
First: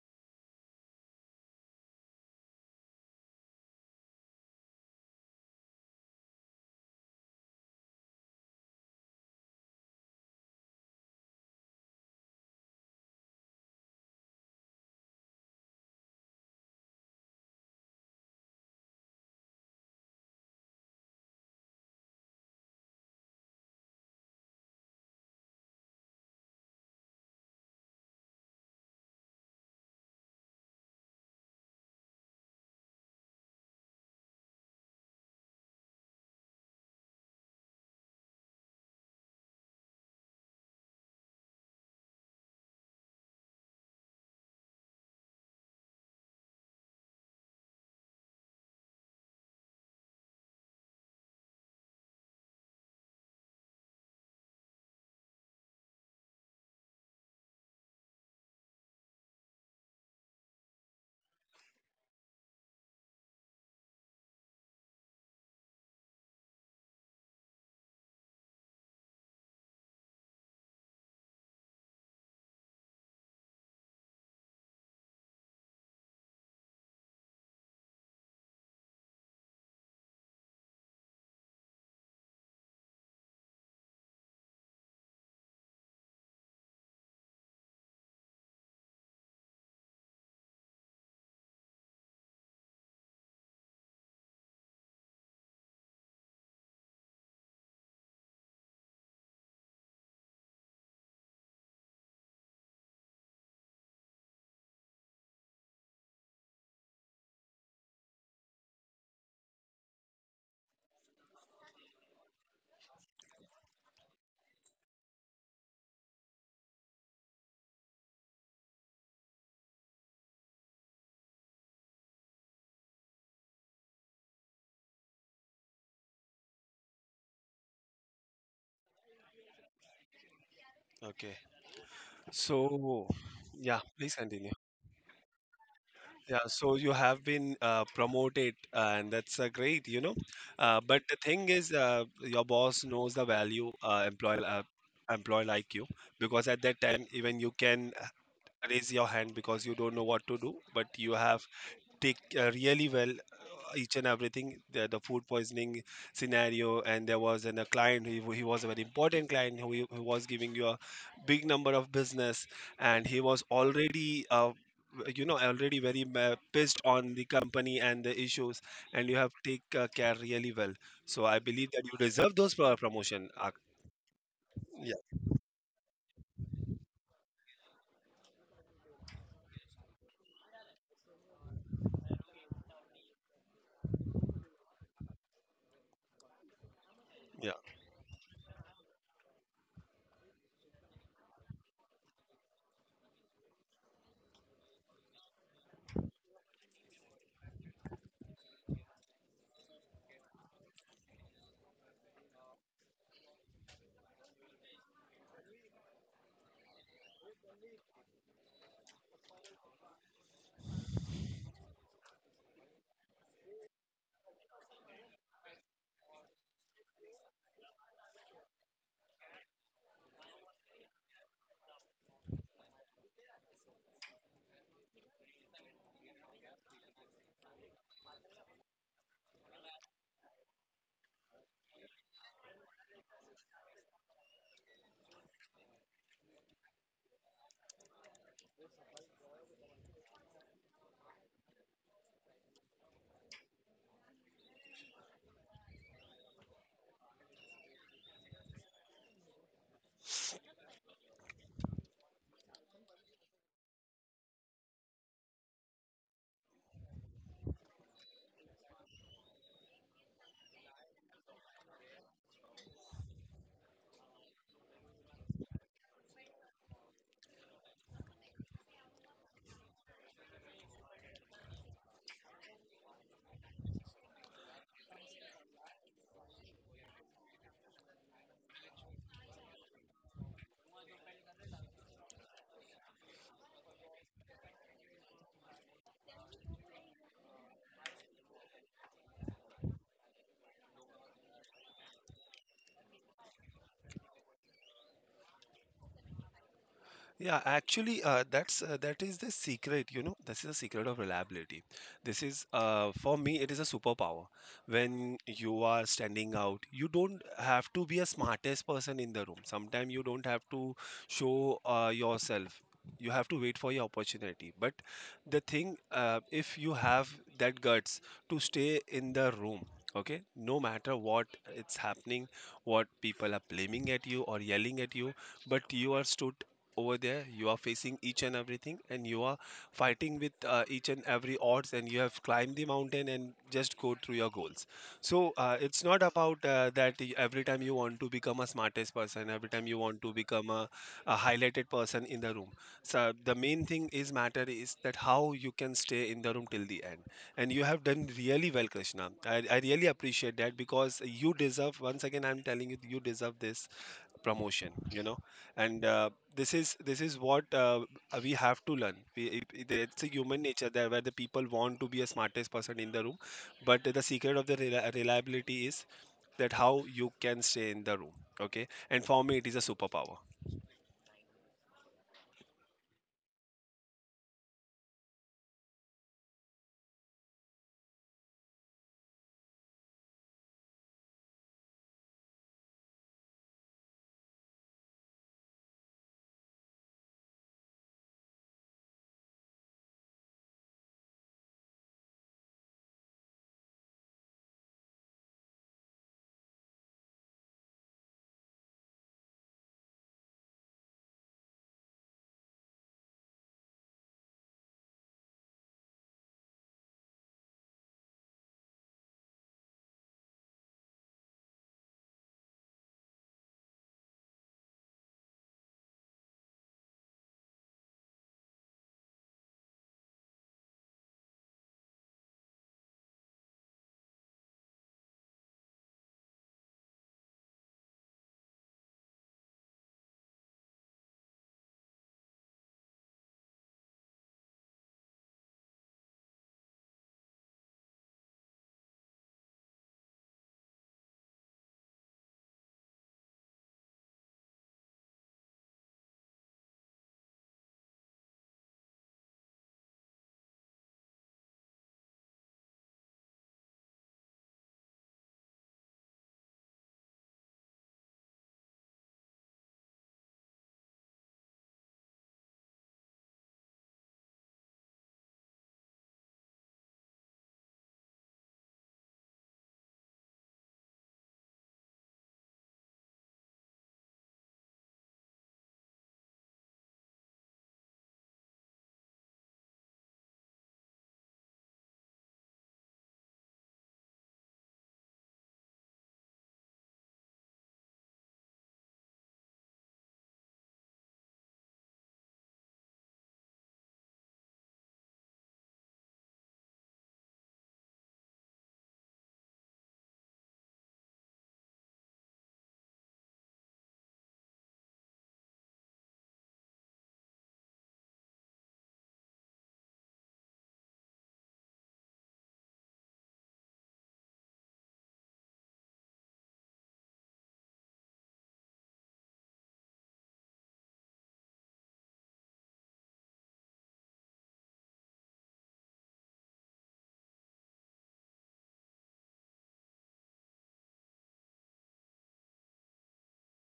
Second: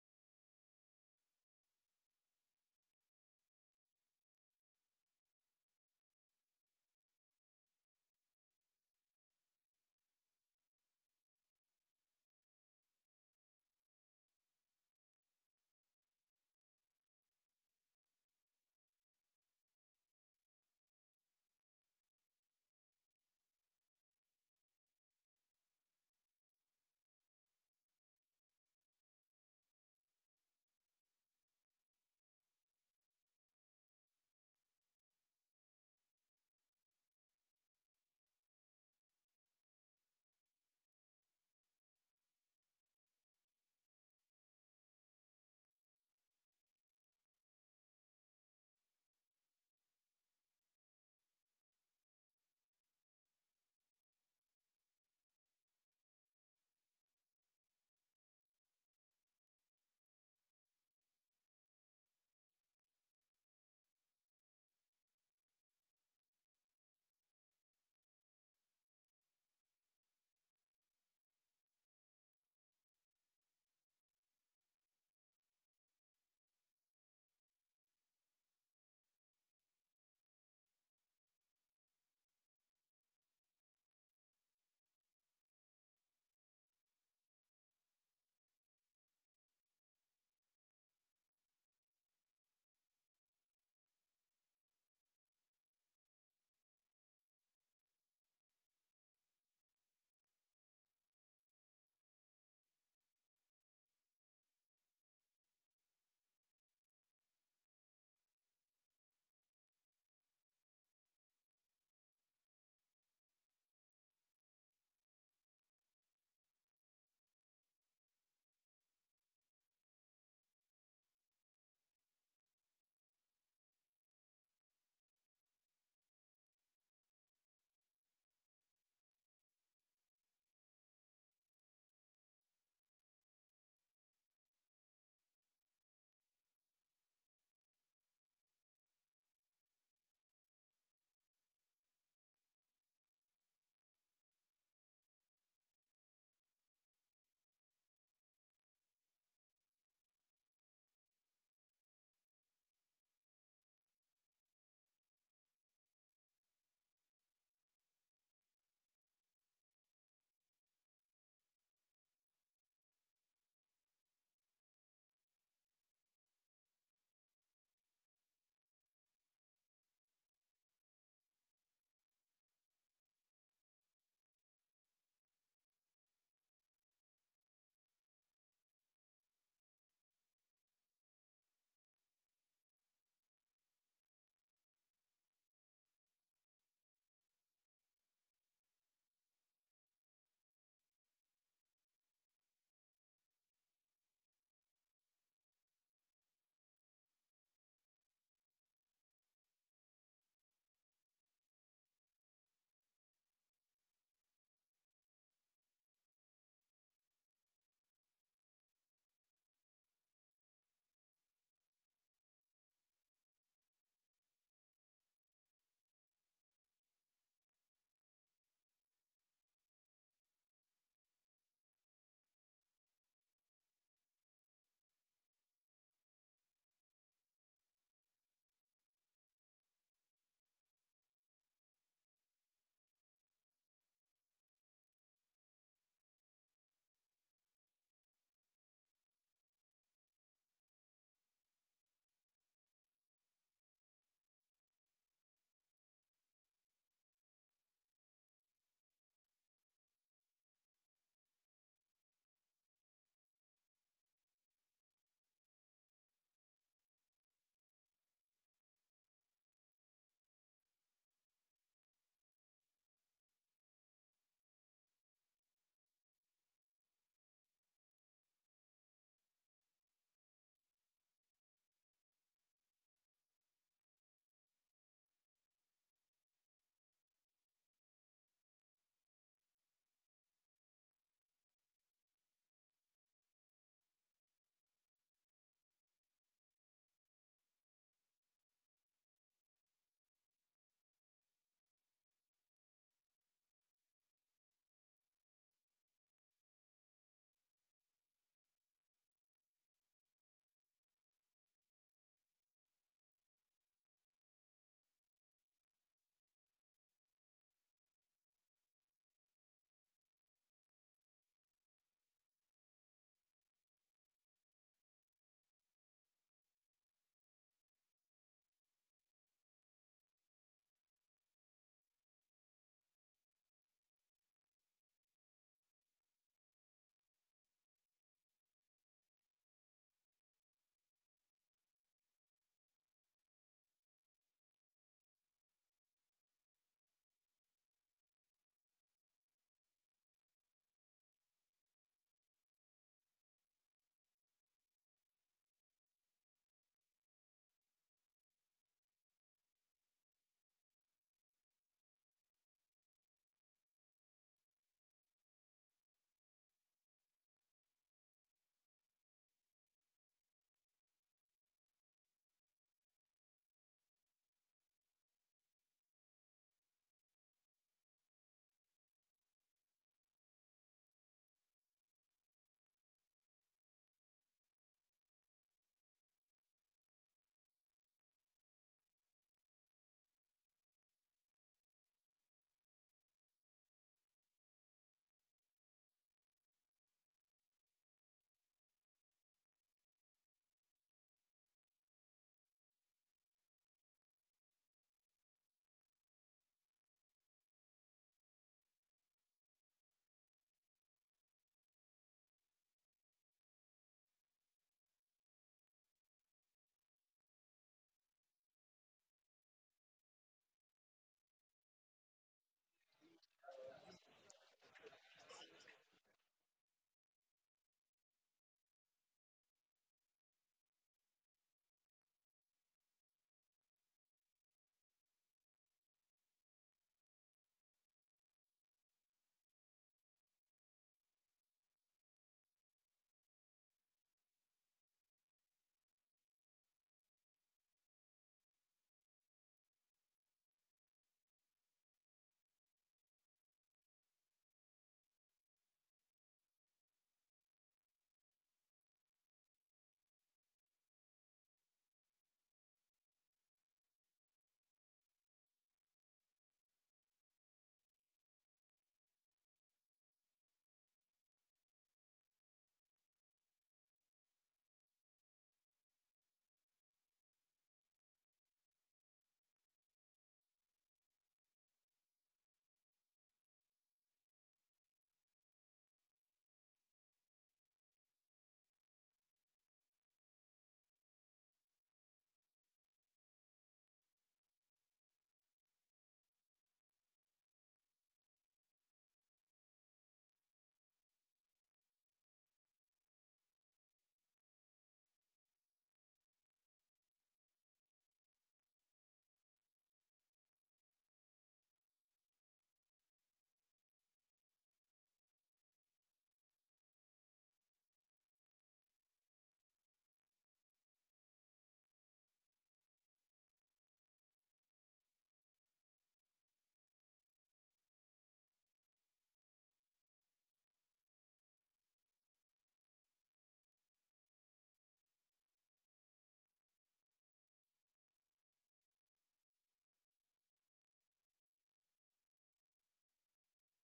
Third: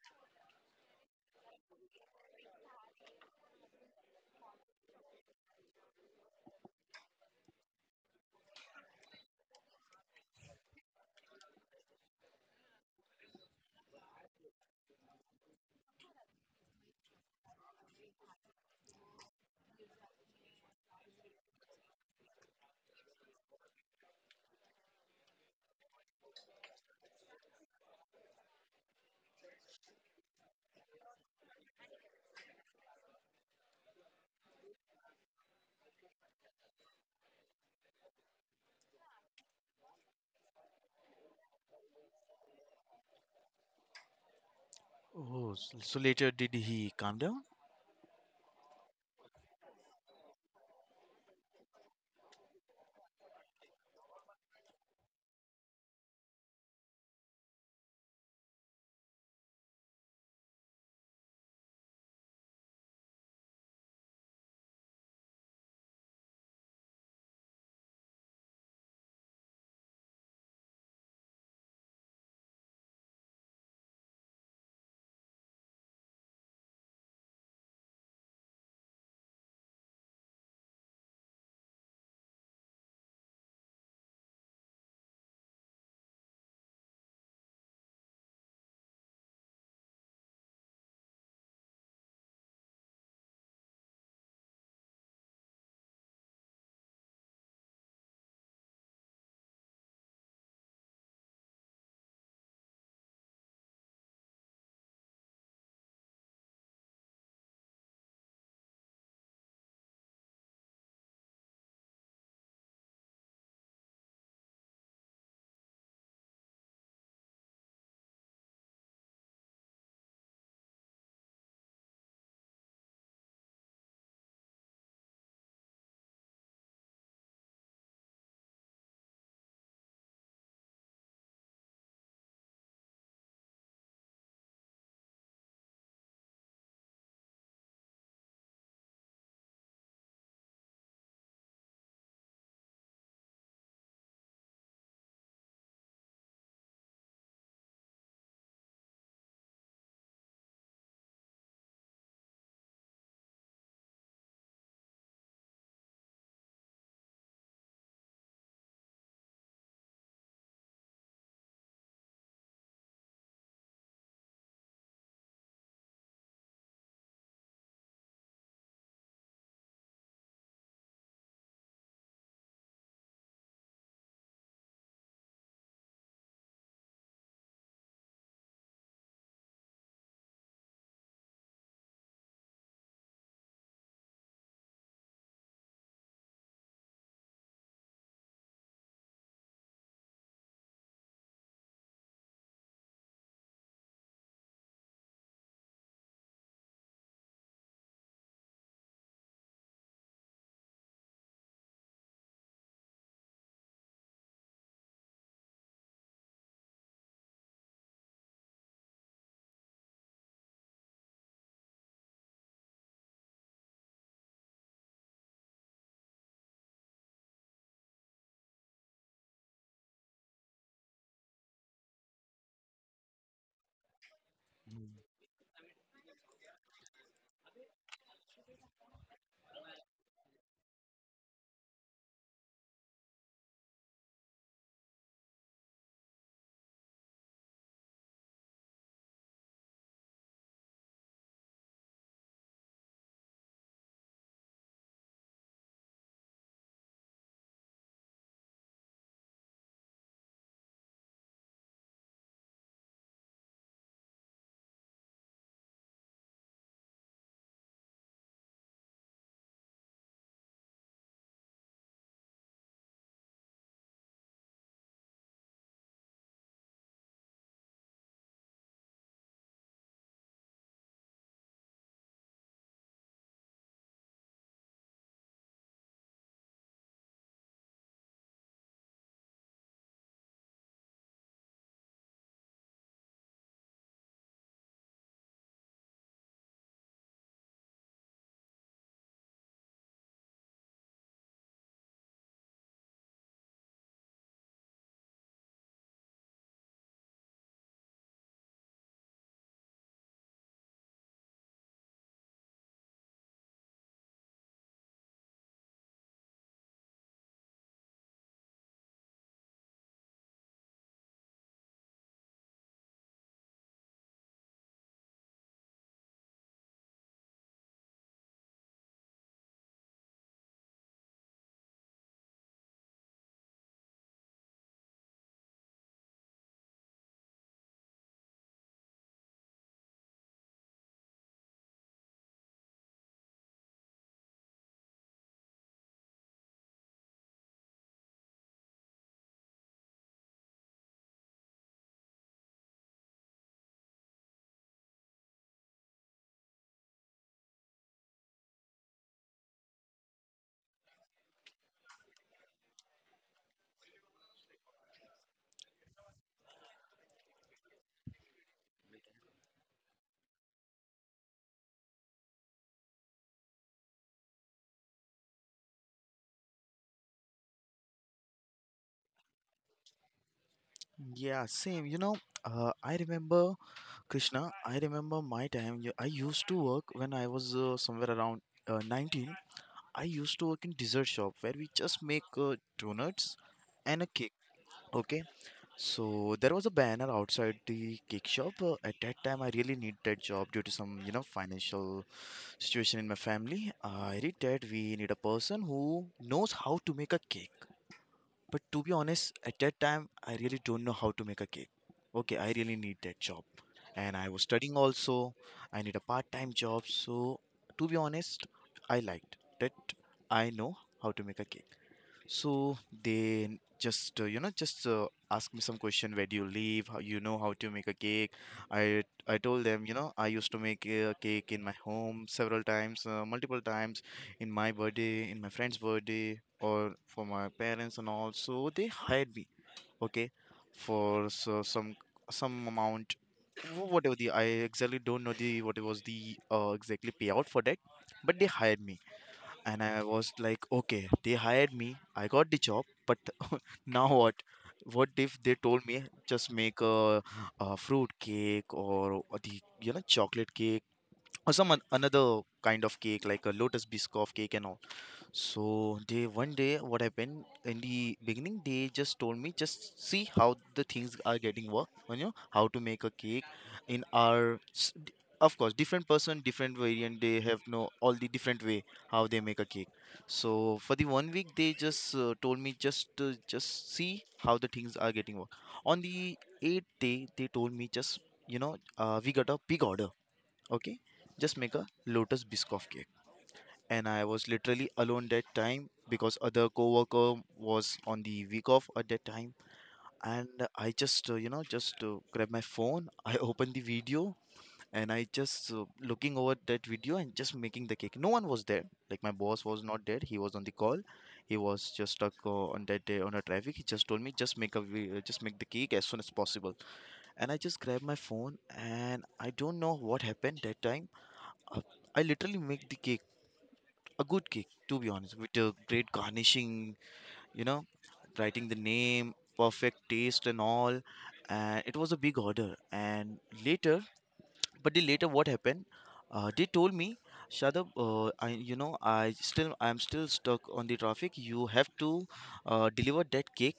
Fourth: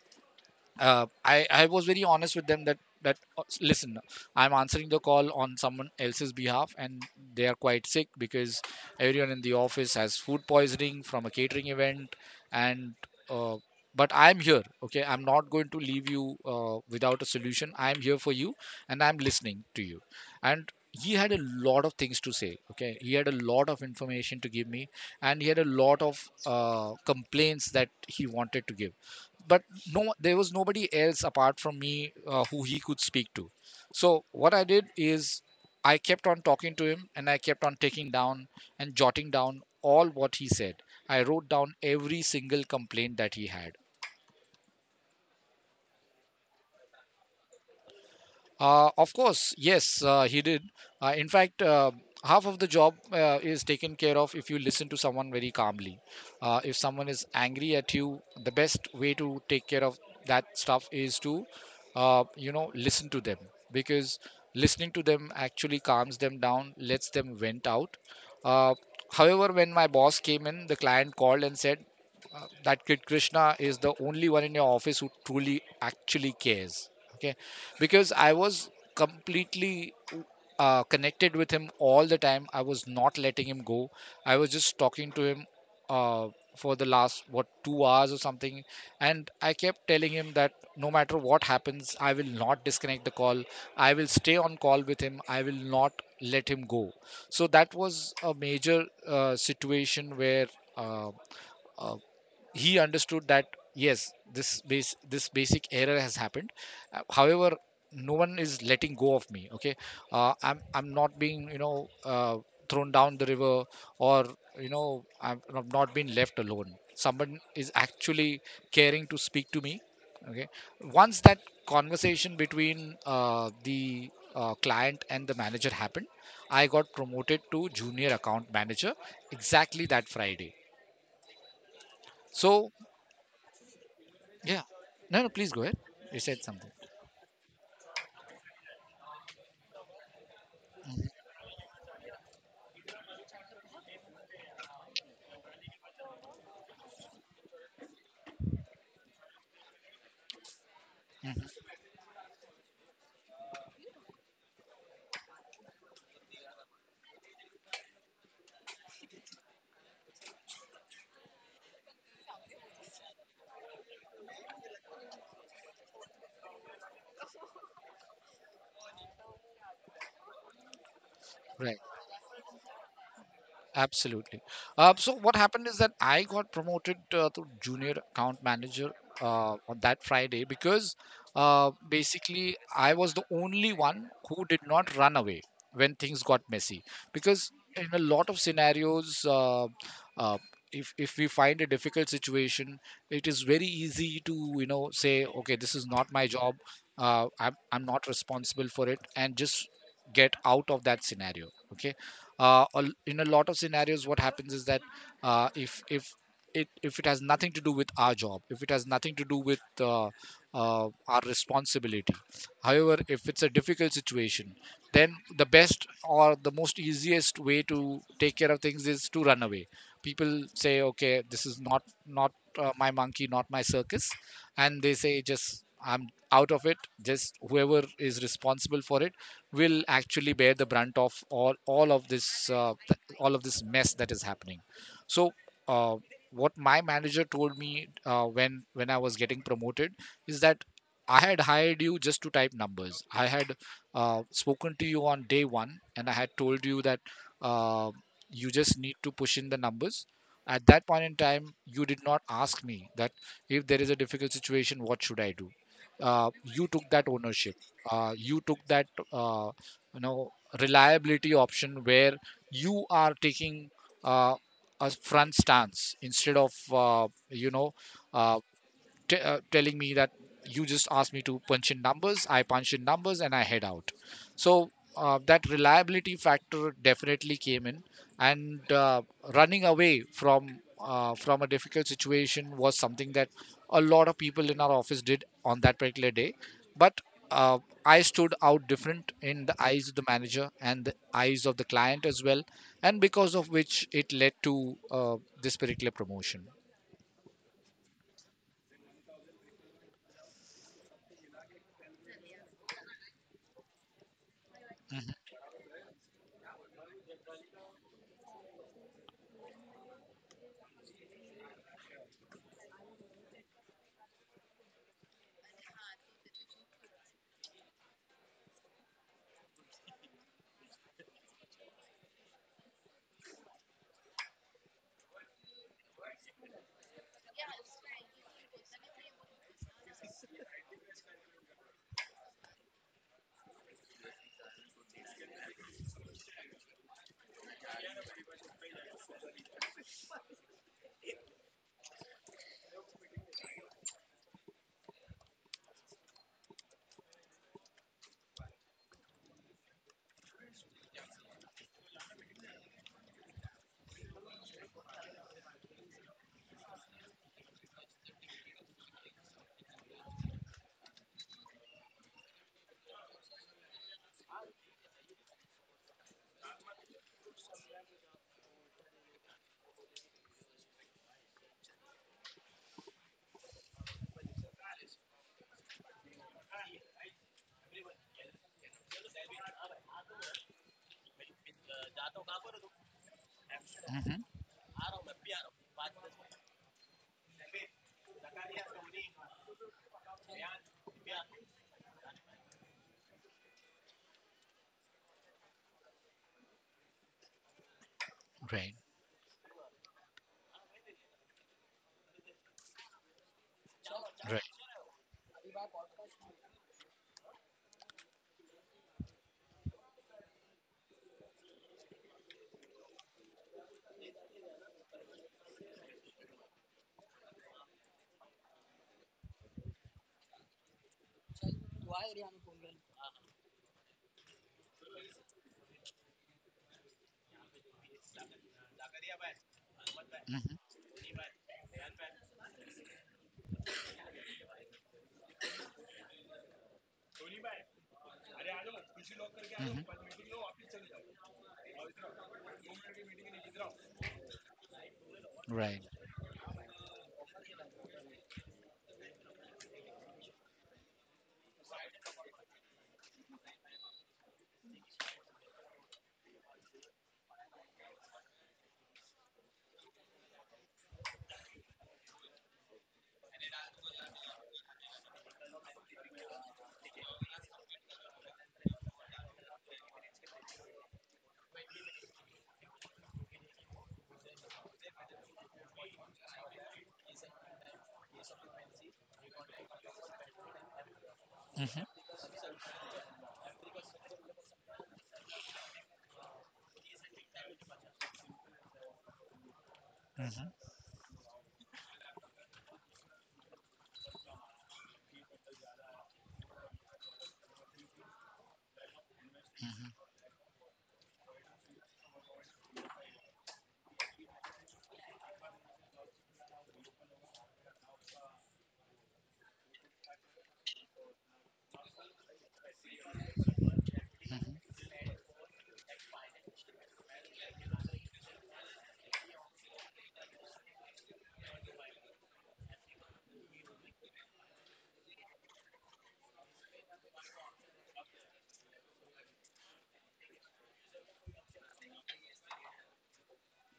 Speaker 1: I was very honest with them, that that listen, I'm answering the call on someone else's behalf, and they are quite sick because everyone in the office has food poisoning from a catering event. And uh, but I'm here, okay? I'm not going to leave you without a solution. I'm here for you and I'm listening to you. And he had a lot of things to say, okay? He had a lot of information to give me, and he had a lot of complaints that he wanted to give. But no, there was nobody else apart from me who he could speak to. So what I did is I kept on talking to him and I kept on taking down and jotting down all what he said. I wrote down every single complaint that he had.
Speaker 3: Oh, so later did he calm down?
Speaker 1: Of course, yes, he did. In fact, half of the job is taken care of if you listen to someone very calmly. If someone is angry at you, the best way to take care of that stuff is to, listen to them, because listening to them actually calms them down, lets them vent out. Uh, However, when my boss came in, the client called and said, that kid Krishna is the only one in your office who truly actually cares. Okay, because I was completely connected with him all the time. I was not letting him go. I was just talking to him uh, for the last, what, 2 hours or something, and I kept telling him that no matter what happens, I will not disconnect the call. I will stay on call with him. I will not let him go. So that was a major situation where. Uh, uh, he understood that yes, this basic error has happened. However, no one is letting go of me, okay? I'm not being, uh, thrown down the river, or, you know I'm not being left alone. Someone is actually caring to speak to me, okay? Once that conversation between the client and the manager happened, I got promoted to junior account manager exactly that Friday.
Speaker 4: Okay,
Speaker 1: So,
Speaker 4: so yeah, please continue.
Speaker 1: yeah. No, no, please go ahead. You said
Speaker 4: Yeah,
Speaker 1: something.
Speaker 4: so you have been promoted, and that's great, you know. But the thing is, your boss knows the value employee employee like you, because at that time even you can raise your hand because you don't know what to do, but you have take really well each and everything, the food poisoning scenario. And there was a client who, he was a very important client, who was giving you a big number of business, and he was already you know, already very pissed on the company and the issues, and you have take care really well. So I believe
Speaker 1: Right.
Speaker 4: that you deserve those promotion,
Speaker 1: Absolutely.
Speaker 4: yeah.
Speaker 1: So what happened is that I got promoted to junior account manager on that Friday because basically I was the only one who did not run away when things got messy. Because
Speaker 4: Yeah.
Speaker 1: in a lot of scenarios, uh, if we find a difficult situation, it is very easy to, say, okay, this is not my job. I'm not responsible for it, and just get out of that scenario. Okay, in a lot of scenarios what happens is that uh, if if if it has nothing to do with our job, if it has nothing to do with our responsibility, however, if it's a difficult situation, then the best or the most easiest way to take care of things is to run away. People say, okay, this is not my monkey, not my circus, and they say, just I'm out of it. Just whoever is responsible for it will actually bear the brunt of all of this, all of this mess that is happening. So uh, what my manager told me, when I was getting promoted, is that I had hired you just to type numbers. I had spoken to you on day one and I had told you that, uh, you just need to push in the numbers. At that point in time, you did not ask me that if there is a difficult situation, what should I do. uh, you took that ownership. You took that, you know reliability option, where you are taking uh, a front stance instead of, uh, telling me that, you just asked me to punch in numbers, I punch in numbers and I head out. So that reliability factor definitely came in. And running away from, from a difficult situation was something that a lot of people in our office did on that particular day. But uh, I stood out different in the eyes of the manager and the eyes of the client as well, and because of which, it led to uh, this particular promotion.
Speaker 4: Yeah, actually, that's that is the secret. You know, this is the secret of reliability. This is, for me, it is a superpower. When you are standing out, you don't have to be a smartest person in the room. Sometimes you don't have to show yourself. You have to wait for your opportunity. But the thing, if you have that guts to stay in the room. Okay, no matter what it's happening, what people are blaming at you or yelling at you, but you are stood over there, you are facing each and everything, and you are fighting with each and every odds, and you have climbed the mountain and just go through your goals. So it's not about every time you want to become a smartest person, every time you want to become a highlighted person in the room. So the main thing is matter is that how you can stay in the room till the end. And you have done really well, Krishna. I really appreciate that, because you deserve. Once again, I'm telling you, you deserve this promotion, you know. And this is what we have to learn. It- it's a human nature there, where the people want to be a smartest person in the room. But the secret of the reliability is that how you can stay in the room. Okay, and for me, it is a superpower.
Speaker 3: Yeah, same. You know, I remember Krishna, I remember my time. I used to work when I was somewhere around 19. I used to work in dessert shop where we just make donuts and a
Speaker 1: hmm
Speaker 3: cake. Okay, so there was a banner outside the cake shop. At that time, I really need that job due to some, you know, financial situation in my family. I read that we need a person who knows how to make a cake. But
Speaker 1: right.
Speaker 3: to be honest, at that time, I really don't know how to make a cake. Okay, I really need that job. And I was
Speaker 1: right
Speaker 3: studying also. I need a part time job. So, to be honest, I liked that I know how to make a cake. So they just, you know, just ask me some question. Where do you live? How you know how to make a cake? I I told them, you know, I used to make a cake in my home several times, multiple times, in my birthday, in my friend's birthday, or for my parents and all. So they hired me, okay, for some amount, whatever the I exactly don't know the what was the exactly payout for that, but they hired me
Speaker 1: hmm
Speaker 3: and I was like, okay, they hired me, I got the job, but now what? What if they
Speaker 1: Right.
Speaker 3: told me just make a fruit cake or the you know chocolate cake or some another kind of cake like a lotus biscoff cake and all? So they one day what happened in the beginning they just told me just see how the things are getting work, you know, how to make a cake in our of course different person different variant they have no all the different way how they make a cake. So for the one week they just told me, just see how the things are getting work. On the eighth day they told me, just, you know, we got a big order. Okay, just make a
Speaker 1: hmm
Speaker 3: lotus biscoff cake. And I was literally alone that time because other coworker was on the week off at that time. And
Speaker 1: hmm
Speaker 3: I just, grabbed my phone. I opened the video and I just looking over that video and just making the cake. No one was there. Like my boss was not there. He was on the call. He was just stuck on that day on a traffic. He just told me just make the cake as soon as possible. And I just grabbed my phone and I don't know what happened that time. Uh, I literally make the cake, a good cake to be honest, with a great garnishing, you know, writing the name perfect taste and all, and it was a big order. And later, but they later what happened, they told me, Shadab, I, you know, I'm still stuck on the traffic. You have to deliver that cake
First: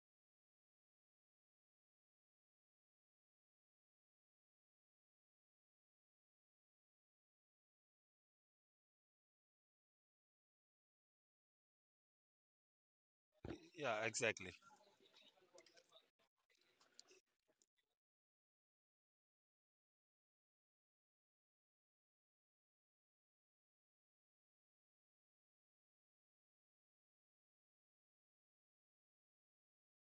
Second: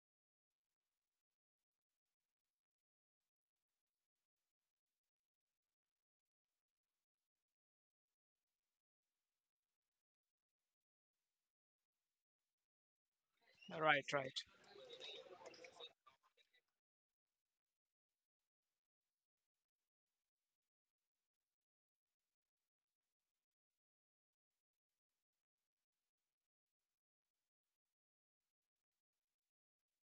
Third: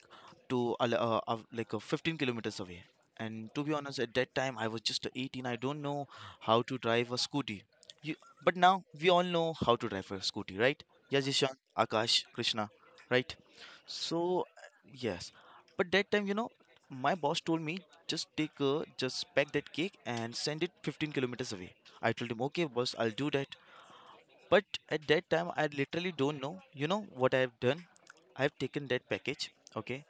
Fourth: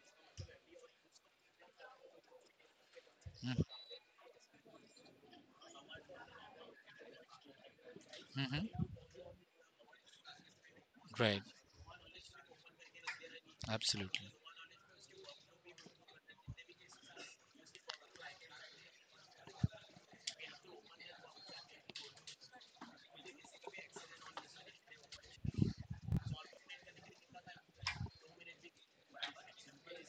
Speaker 3: to 15 kilometers away. And to be honest, at that time I was just 18, I don't know how to drive a scooty. You,
Speaker 1: hmm
Speaker 3: but now
Speaker 1: hmm
Speaker 3: we all know how to drive a scooty, right? Yeah,
Speaker 1: Right.
Speaker 3: Jishan, Akash, Krishna, right?
Speaker 4: Yeah,
Speaker 2: Right,
Speaker 1: Absolutely.
Speaker 2: right.
Speaker 3: So,
Speaker 4: exactly.
Speaker 3: yes. But that time, you know, my boss told me, just pack that cake and send it 15 kilometers away. I told him, okay, boss, I'll do that. But at that time, I literally don't know, you know, what I've done. I've taken that package, okay.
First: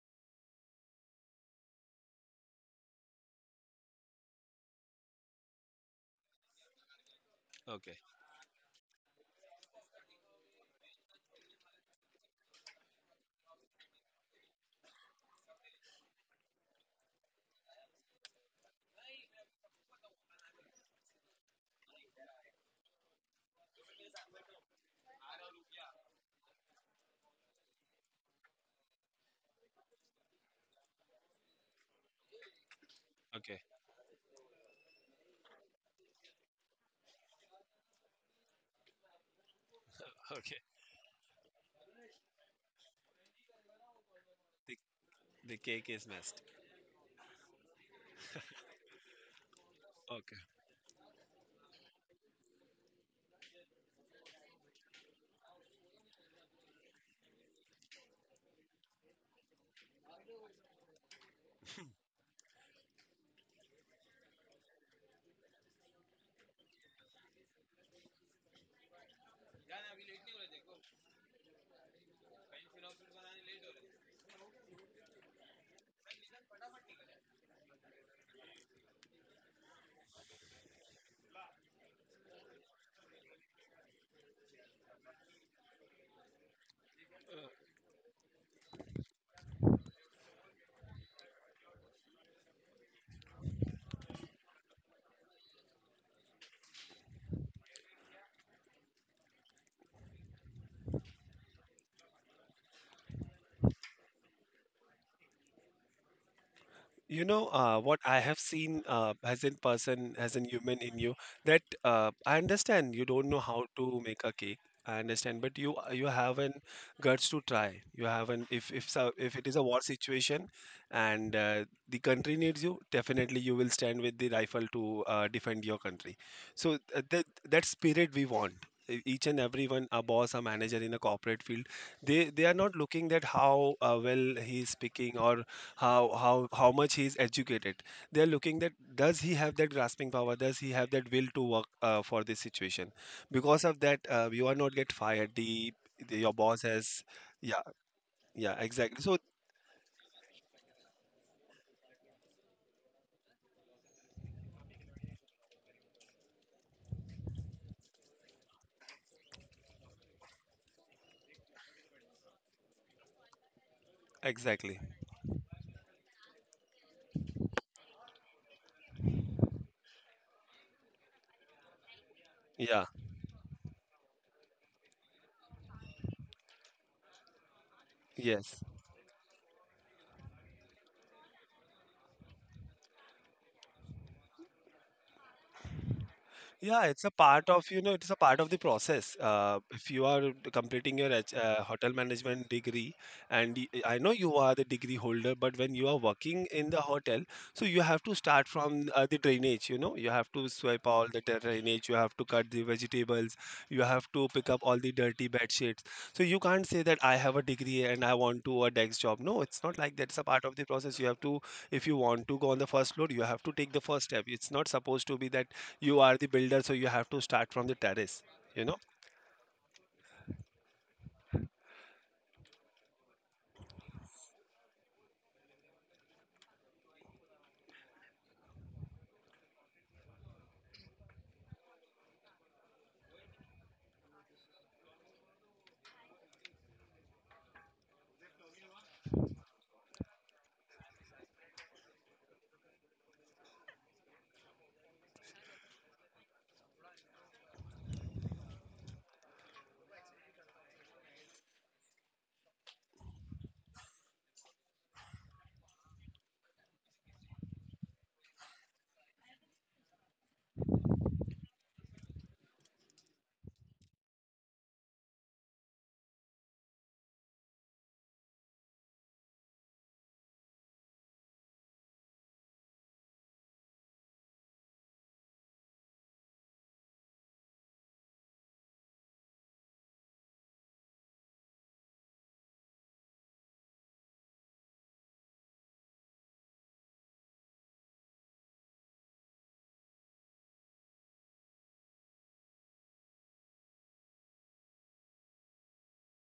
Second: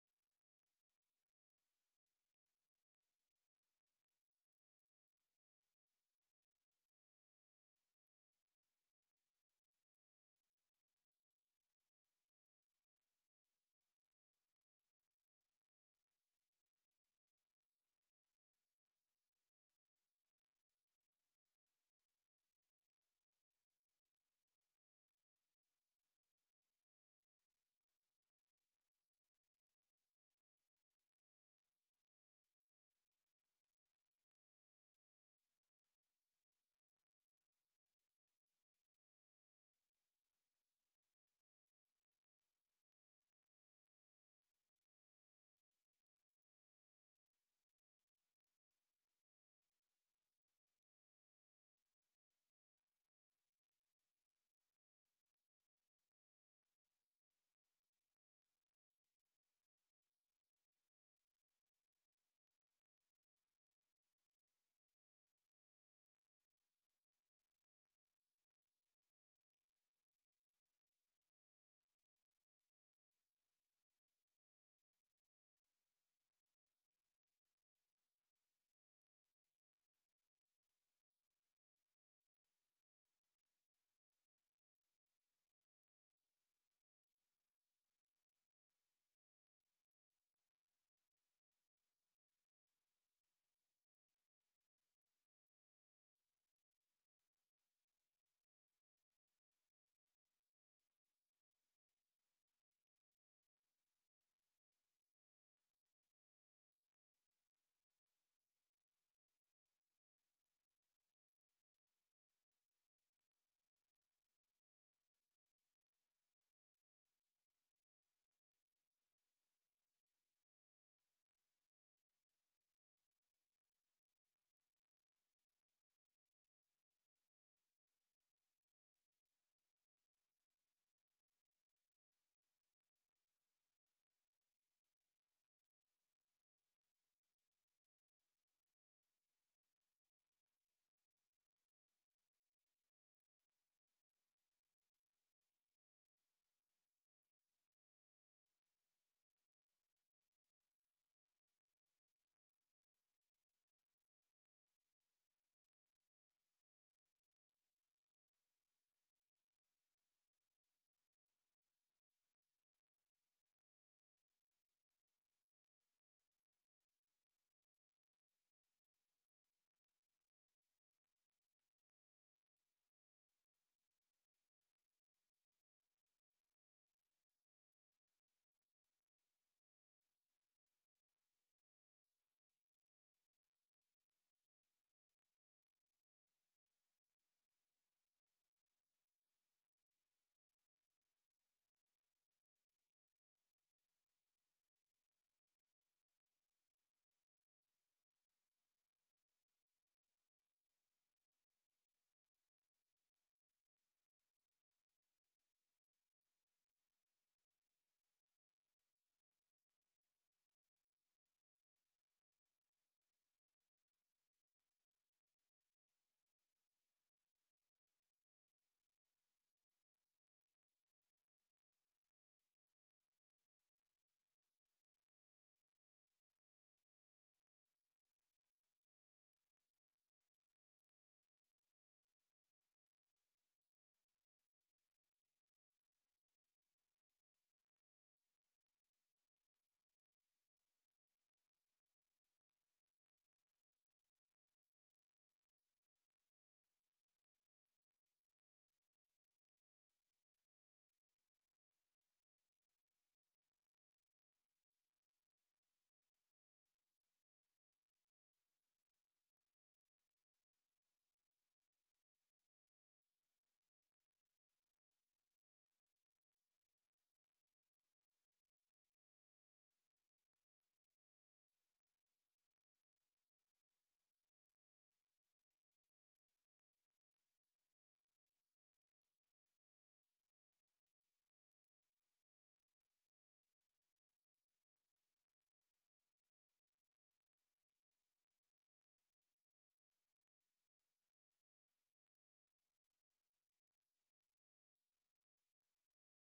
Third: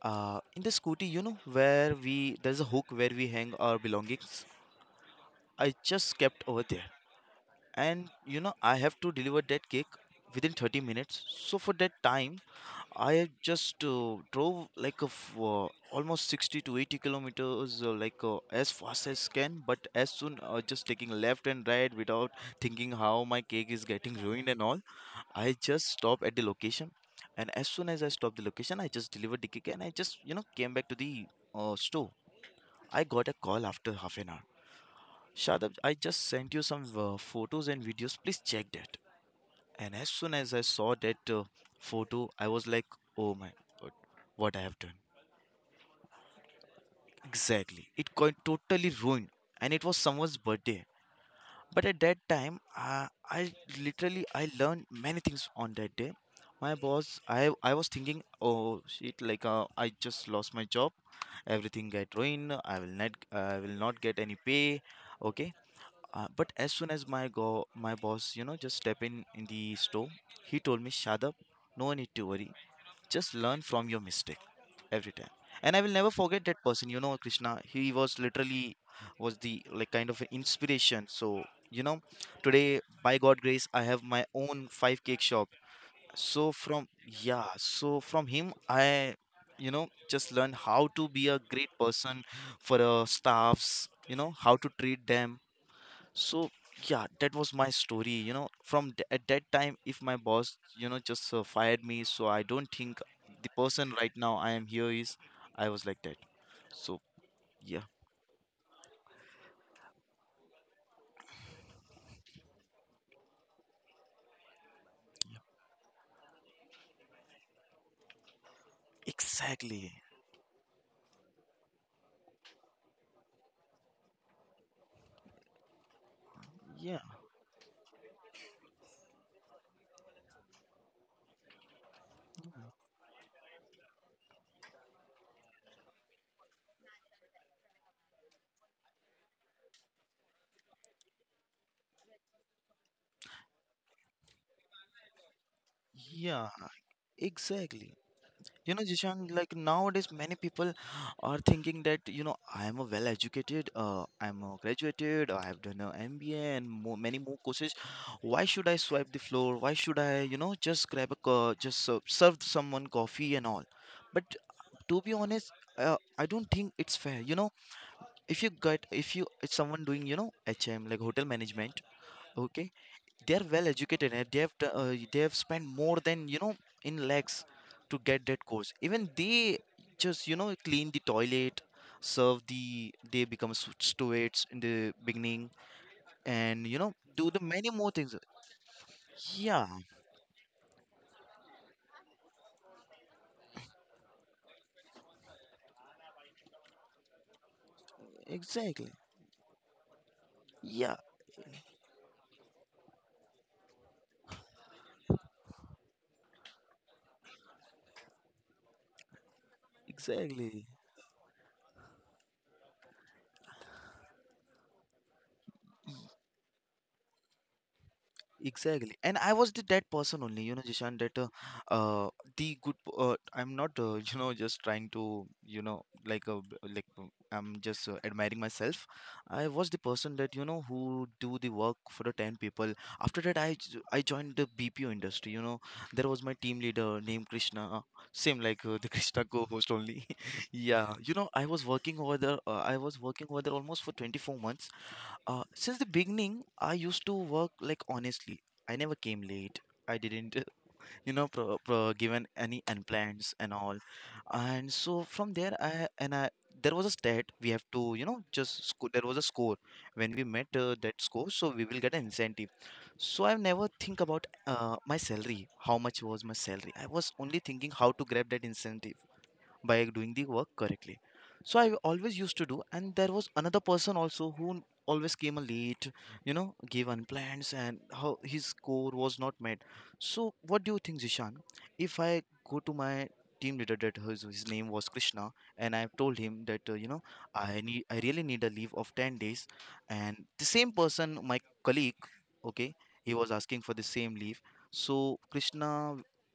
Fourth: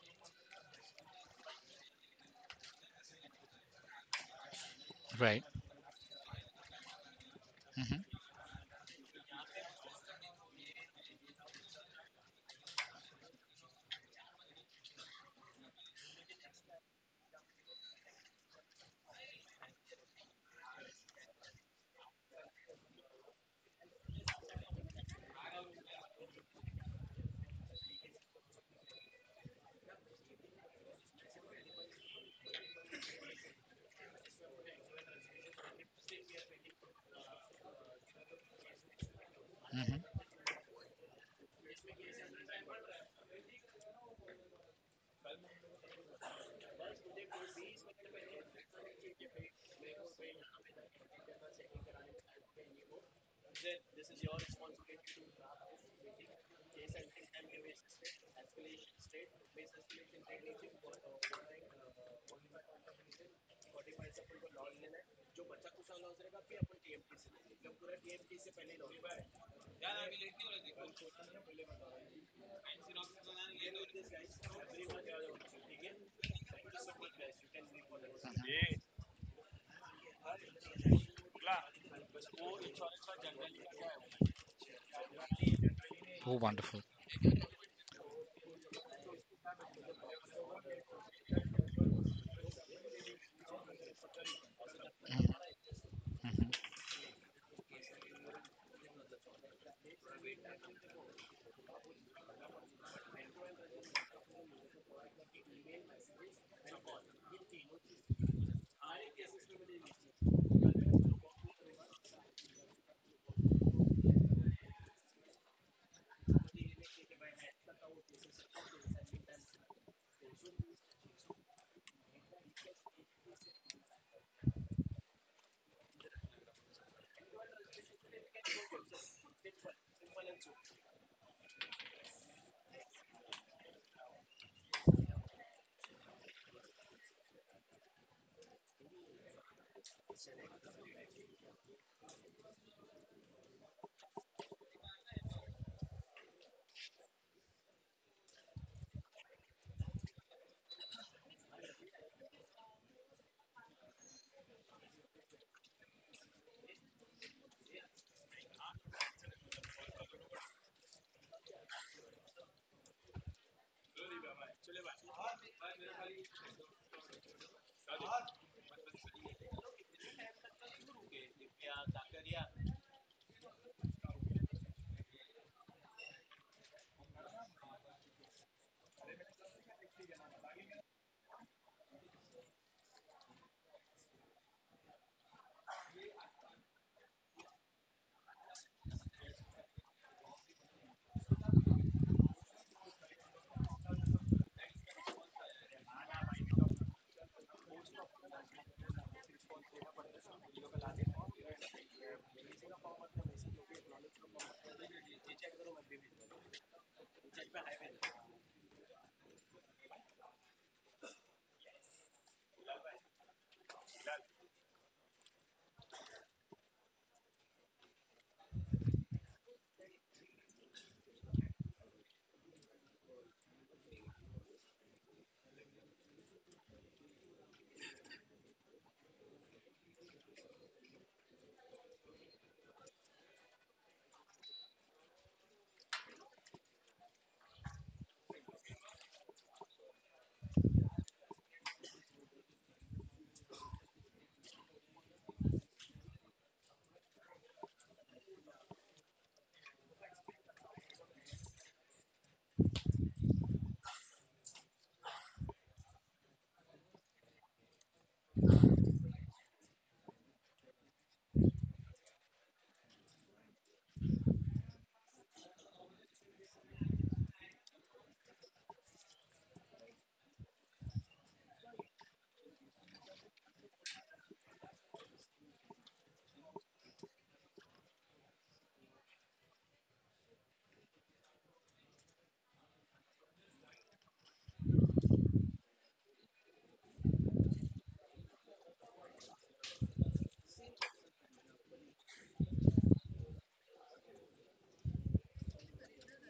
Speaker 3: In the scooty, you know, where we there's a hook where we hang our belongings.
Speaker 1: Right.
Speaker 3: I just kept over there,
Speaker 4: Okay.
Speaker 3: and
Speaker 1: hmm
Speaker 3: you know, I have to deliver that cake within 30 minutes. So for that time, I just drove like of almost 60 to 80 kilometers, like as fast as can, but as soon just taking left and right without thinking how my cake is getting ruined and all. I just stop at the location, and as soon as I stop the location, I just delivered the cake and I just you know came back to the store. I got a
Speaker 4: Okay.
Speaker 3: call after half an hour. Shadab, I just sent you some photos and videos. Please check that. And as
Speaker 1: hmm
Speaker 3: soon as
Speaker 4: Okay.
Speaker 3: I saw that photo, I was like, oh my god, what I
Speaker 4: the,
Speaker 3: have done.
Speaker 4: the cake is messed.
Speaker 3: Exactly. It got totally ruined. And it was someone's
Speaker 4: Okay.
Speaker 3: birthday. But at that time, I literally I learned many things on that day. My boss, I was thinking, oh shit, I just lost my job. Everything get ruined. I will not get any pay. Okay. But as soon as my go my boss, you know, just step in the store, he told me, Shadab, no need to worry, just learn from your mistake every time. And I will never forget that person, you know, Krishna, he was literally was the like kind of an inspiration. So, you know, today by god grace I have my own 5 cake shop.
Speaker 1: Oh,
Speaker 3: So
Speaker 1: wonderful.
Speaker 3: from, yeah, so from him I, you know, just learn how to be a great person for staffs, you know, how to treat them. So yeah, that was my story. You know, from at that time, if my boss, you know, just fired me, so I don't think the person right now I am here is I was like that. So
Speaker 4: You know,
Speaker 3: yeah,
Speaker 4: what I have seen as in person, as in human in you, that I understand you don't know how to make a cake. I understand, but you have an guts to try. You have an, if so, if it is a war
Speaker 3: exactly.
Speaker 4: situation, and the country needs you, definitely you will stand with the rifle to defend your country. So
Speaker 3: Yeah,
Speaker 4: that spirit we want. E- each and everyone, a boss, a manager in a corporate field, they are not looking that how well he is speaking or how much he is educated. They are looking that does he have that grasping power, does he have that will to work for this situation. Because of that, you are not get fired. The your
Speaker 3: yeah,
Speaker 4: boss has. Yeah,
Speaker 3: exactly.
Speaker 4: yeah,
Speaker 3: You know,
Speaker 4: exactly, so
Speaker 3: Jishan, like nowadays, many people are thinking that, you know, I am a well-educated, I'm a graduated, I have done an MBA and more, many more courses. Why should I swipe the floor? Why should I, you know, just grab a, co- just serve someone coffee and all? But
Speaker 4: exactly.
Speaker 3: to be honest, I don't think it's fair. You know, if you get, if you, it's someone doing, you know, HM, like hotel management, okay?
Speaker 4: Yeah,
Speaker 3: They're well educated and they have spent more than, you know, in lakhs to get that
Speaker 4: yes.
Speaker 3: course. Even they just, you know, clean the toilet, serve the, they become stewards in the beginning, and you
Speaker 4: Yeah,
Speaker 3: know,
Speaker 4: it's a
Speaker 3: do the
Speaker 4: part
Speaker 3: many
Speaker 4: of, you
Speaker 3: more
Speaker 4: know, it's
Speaker 3: things.
Speaker 4: a part of the process.
Speaker 3: Yeah,
Speaker 4: If you are completing your hotel management degree, and I know you are the degree holder, but when you are working in the hotel, so you have to start
Speaker 3: exactly.
Speaker 4: from the drainage, you know, you have to swipe
Speaker 3: Yeah,
Speaker 4: all the drainage, you have to cut the vegetables, you have to pick up all the dirty bed sheets. So you can't say that I have a degree and I want to a desk job. No, it's not like that. It's a part of
Speaker 3: exactly.
Speaker 4: the process. You have to, if you want to go on the first floor, you have to take the first step. It's not supposed to be that you are the builder, so you have to start from the terrace, you know.
Speaker 3: Exactly. And I was the that person only, you know, Jishan, that uh the good p- I'm not you know, just trying to, you know, like I'm just admiring myself. I was the person that, you know, who do the work for the 10 people. After that I joined the BPO industry, you know. There was my team leader named Krishna, same like the Krishna co-host only. Yeah, you know, I was working over there almost for 24 months, since the beginning, I used to work like honestly. I never came late. I didn't, you know, given any unplans and all. And so from there, I and I there was a stat we have to, you know, there was a score when we met that score, so we will get an incentive. So I never think about my salary, how much was my salary. I was only thinking how to grab that incentive by doing the work correctly. So I always used to do. And there was another person also who always came late, you know, gave unplans and how his score was not met. So what do you think Zishan, if I go to my team leader that his name was Krishna, and I have told him that you know, I really need a leave of 10 days, and the same person my colleague, okay, he was asking for the same leave, so Krishna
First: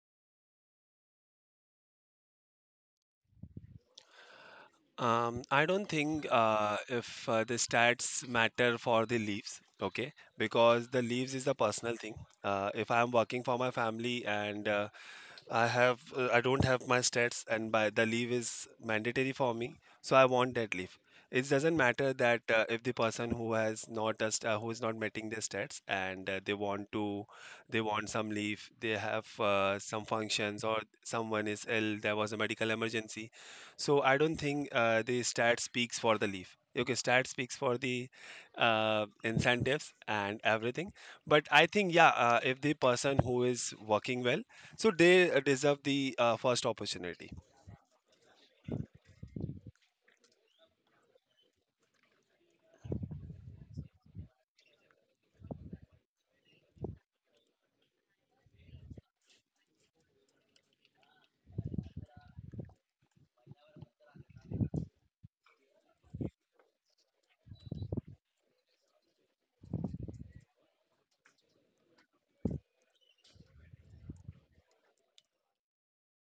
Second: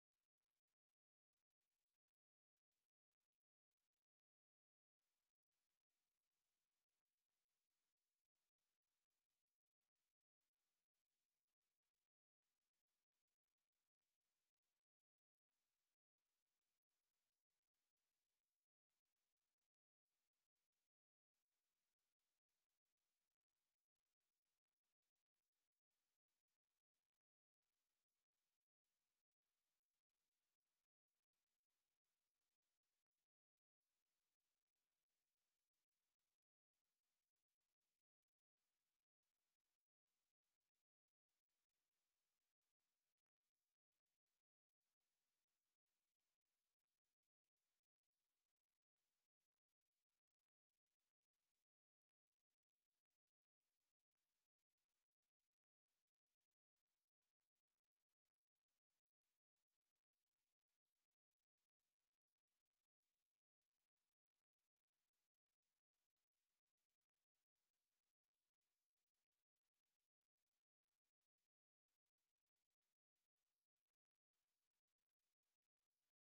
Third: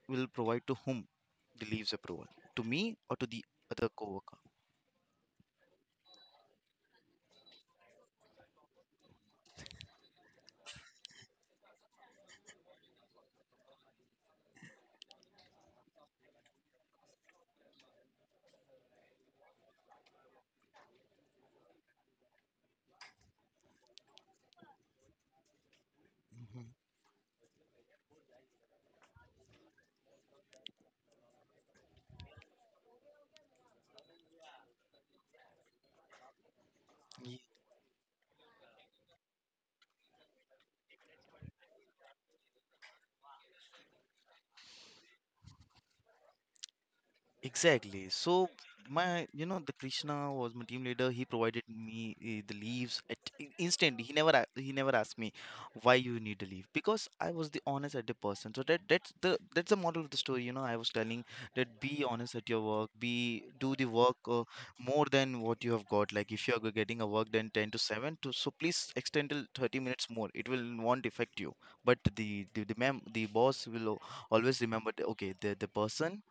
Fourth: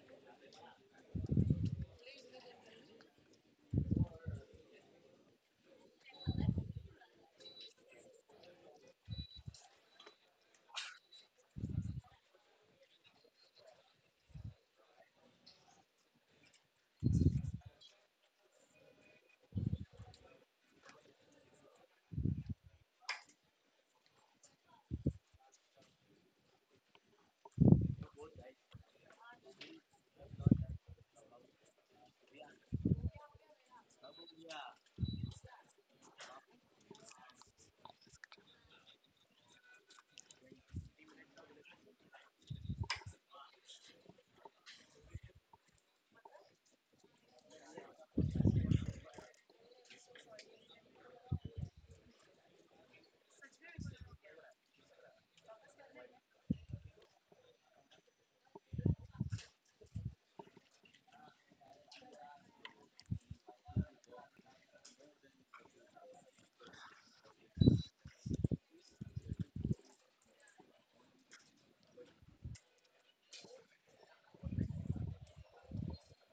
Speaker 3: will provide to whom the leaves approval, to me or to the other coworker?
Speaker 4: I don't think if the stats matter for the leaves, okay, because the leaves is a personal thing. If I am working for my family, and I have I don't have my stats, and by the leave is mandatory for me, so I want that leave. It doesn't matter that if the person who has not a who is not meeting their stats, and they
Speaker 3: Mhm.
Speaker 4: want to they want some leave, they have some functions or someone is ill, there was a medical emergency. So I don't think the stat speaks for the leave. Okay, stat speaks for the incentives and everything. But I think, yeah, if the person who is working well, so they deserve the first opportunity.
Speaker 3: Exactly. So my, you know, the Krishna was my team leader. He provided me the leaves instantly. He never asked me why you need a leave because I was the honest at the person. So that's the model of the story. You know, I was telling that, be honest at your work. Be do the work more than what you have got. Like if you are getting a work then 10 to 7, to so please extend till 30 minutes more. It will won't affect you. But the boss will always remember that, okay, the person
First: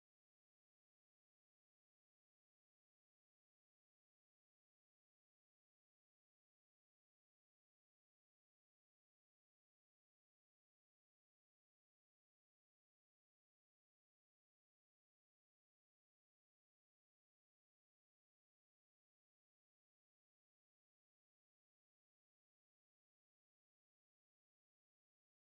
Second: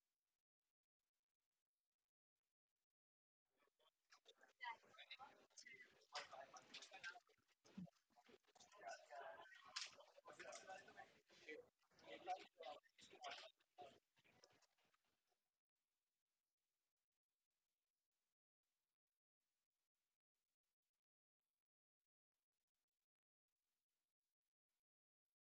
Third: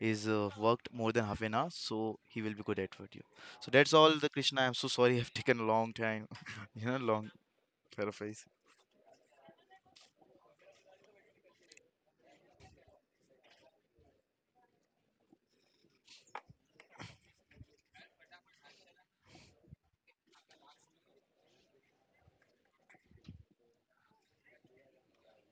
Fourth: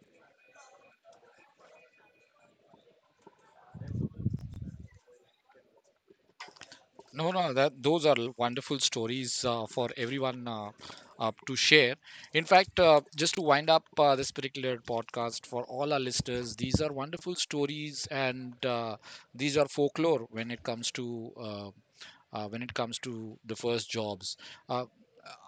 Speaker 3: is worked more than half an hour, so he will be good at what you. So that's all, the Krishna. I'm so sorry, I've taken a long time, you know, long
Speaker 1: No, no, no, that those are
Speaker 3: paraphrase.
Speaker 1: wonderful stories for everyone to share. In fact, just to wind up this particular podcast for all our listeners, these are wonderful stories, and these are folklore when it comes to, when it comes to the first jobs. Uh,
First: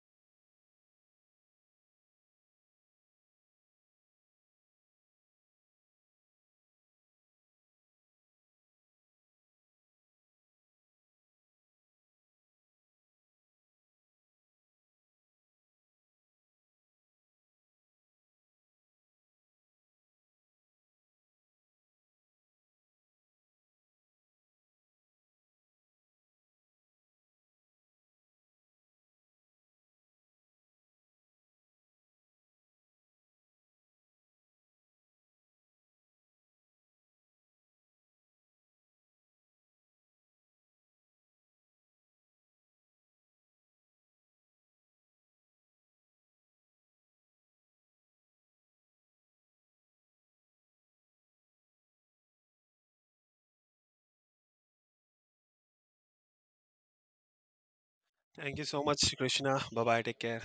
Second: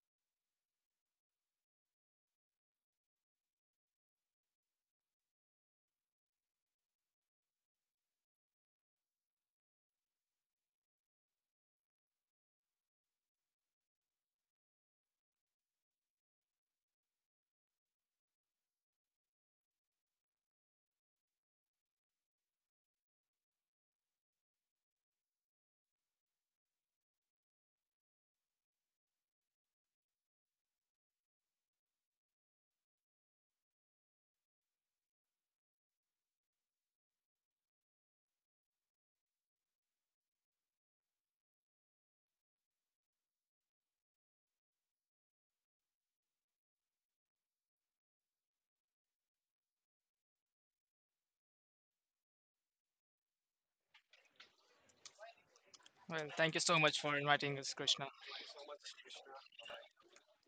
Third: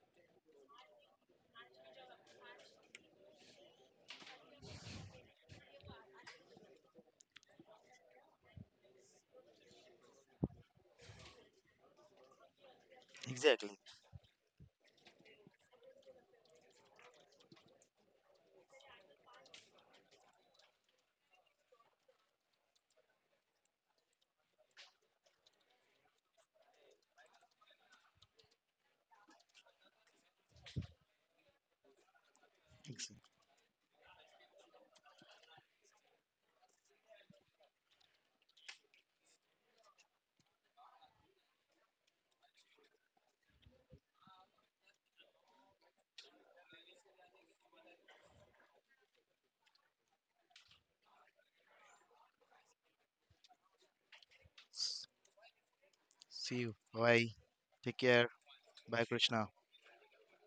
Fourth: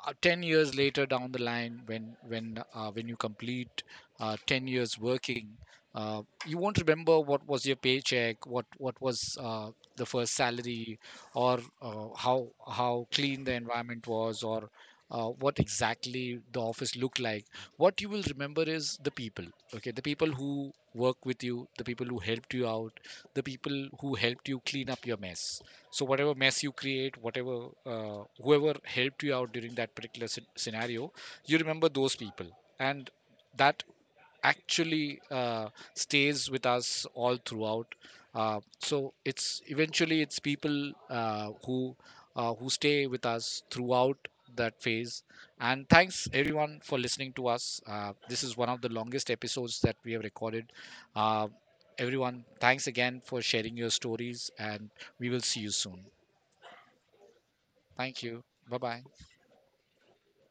Speaker 1: 10 years later down the line, when when you complete 10 years working, uh, you won't remember what was your paycheck, what was the first salary, or how clean the
Speaker 3: Exactly.
Speaker 1: environment was, or what exactly the office looked like. What you will remember is the people. Okay, the people who work with you, the people who helped you out, the people who helped you clean up your mess. So whatever mess you create, whatever, whoever helped you out during that particular scenario, you remember those people. And that actually stays with us all throughout. So it's, eventually it's people who stay with us throughout that phase. And thanks everyone for listening to us. This is one of the longest episodes that we have recorded. uh, Everyone, thanks again for sharing your stories, and we will see you soon.
Speaker 2: Well, thank
Speaker 3: See
Speaker 2: you
Speaker 3: you.
Speaker 2: so much for
Speaker 3: Bye.
Speaker 2: inviting us,
Speaker 3: Take
Speaker 2: Krishna.
Speaker 1: Thank
Speaker 3: care.
Speaker 1: you.
Speaker 4: Thank you
Speaker 1: Bye
Speaker 4: so
Speaker 1: bye.
Speaker 3: Bye,
Speaker 4: much,
Speaker 3: Krishna.
Speaker 4: Krishna. Bye bye. Take care.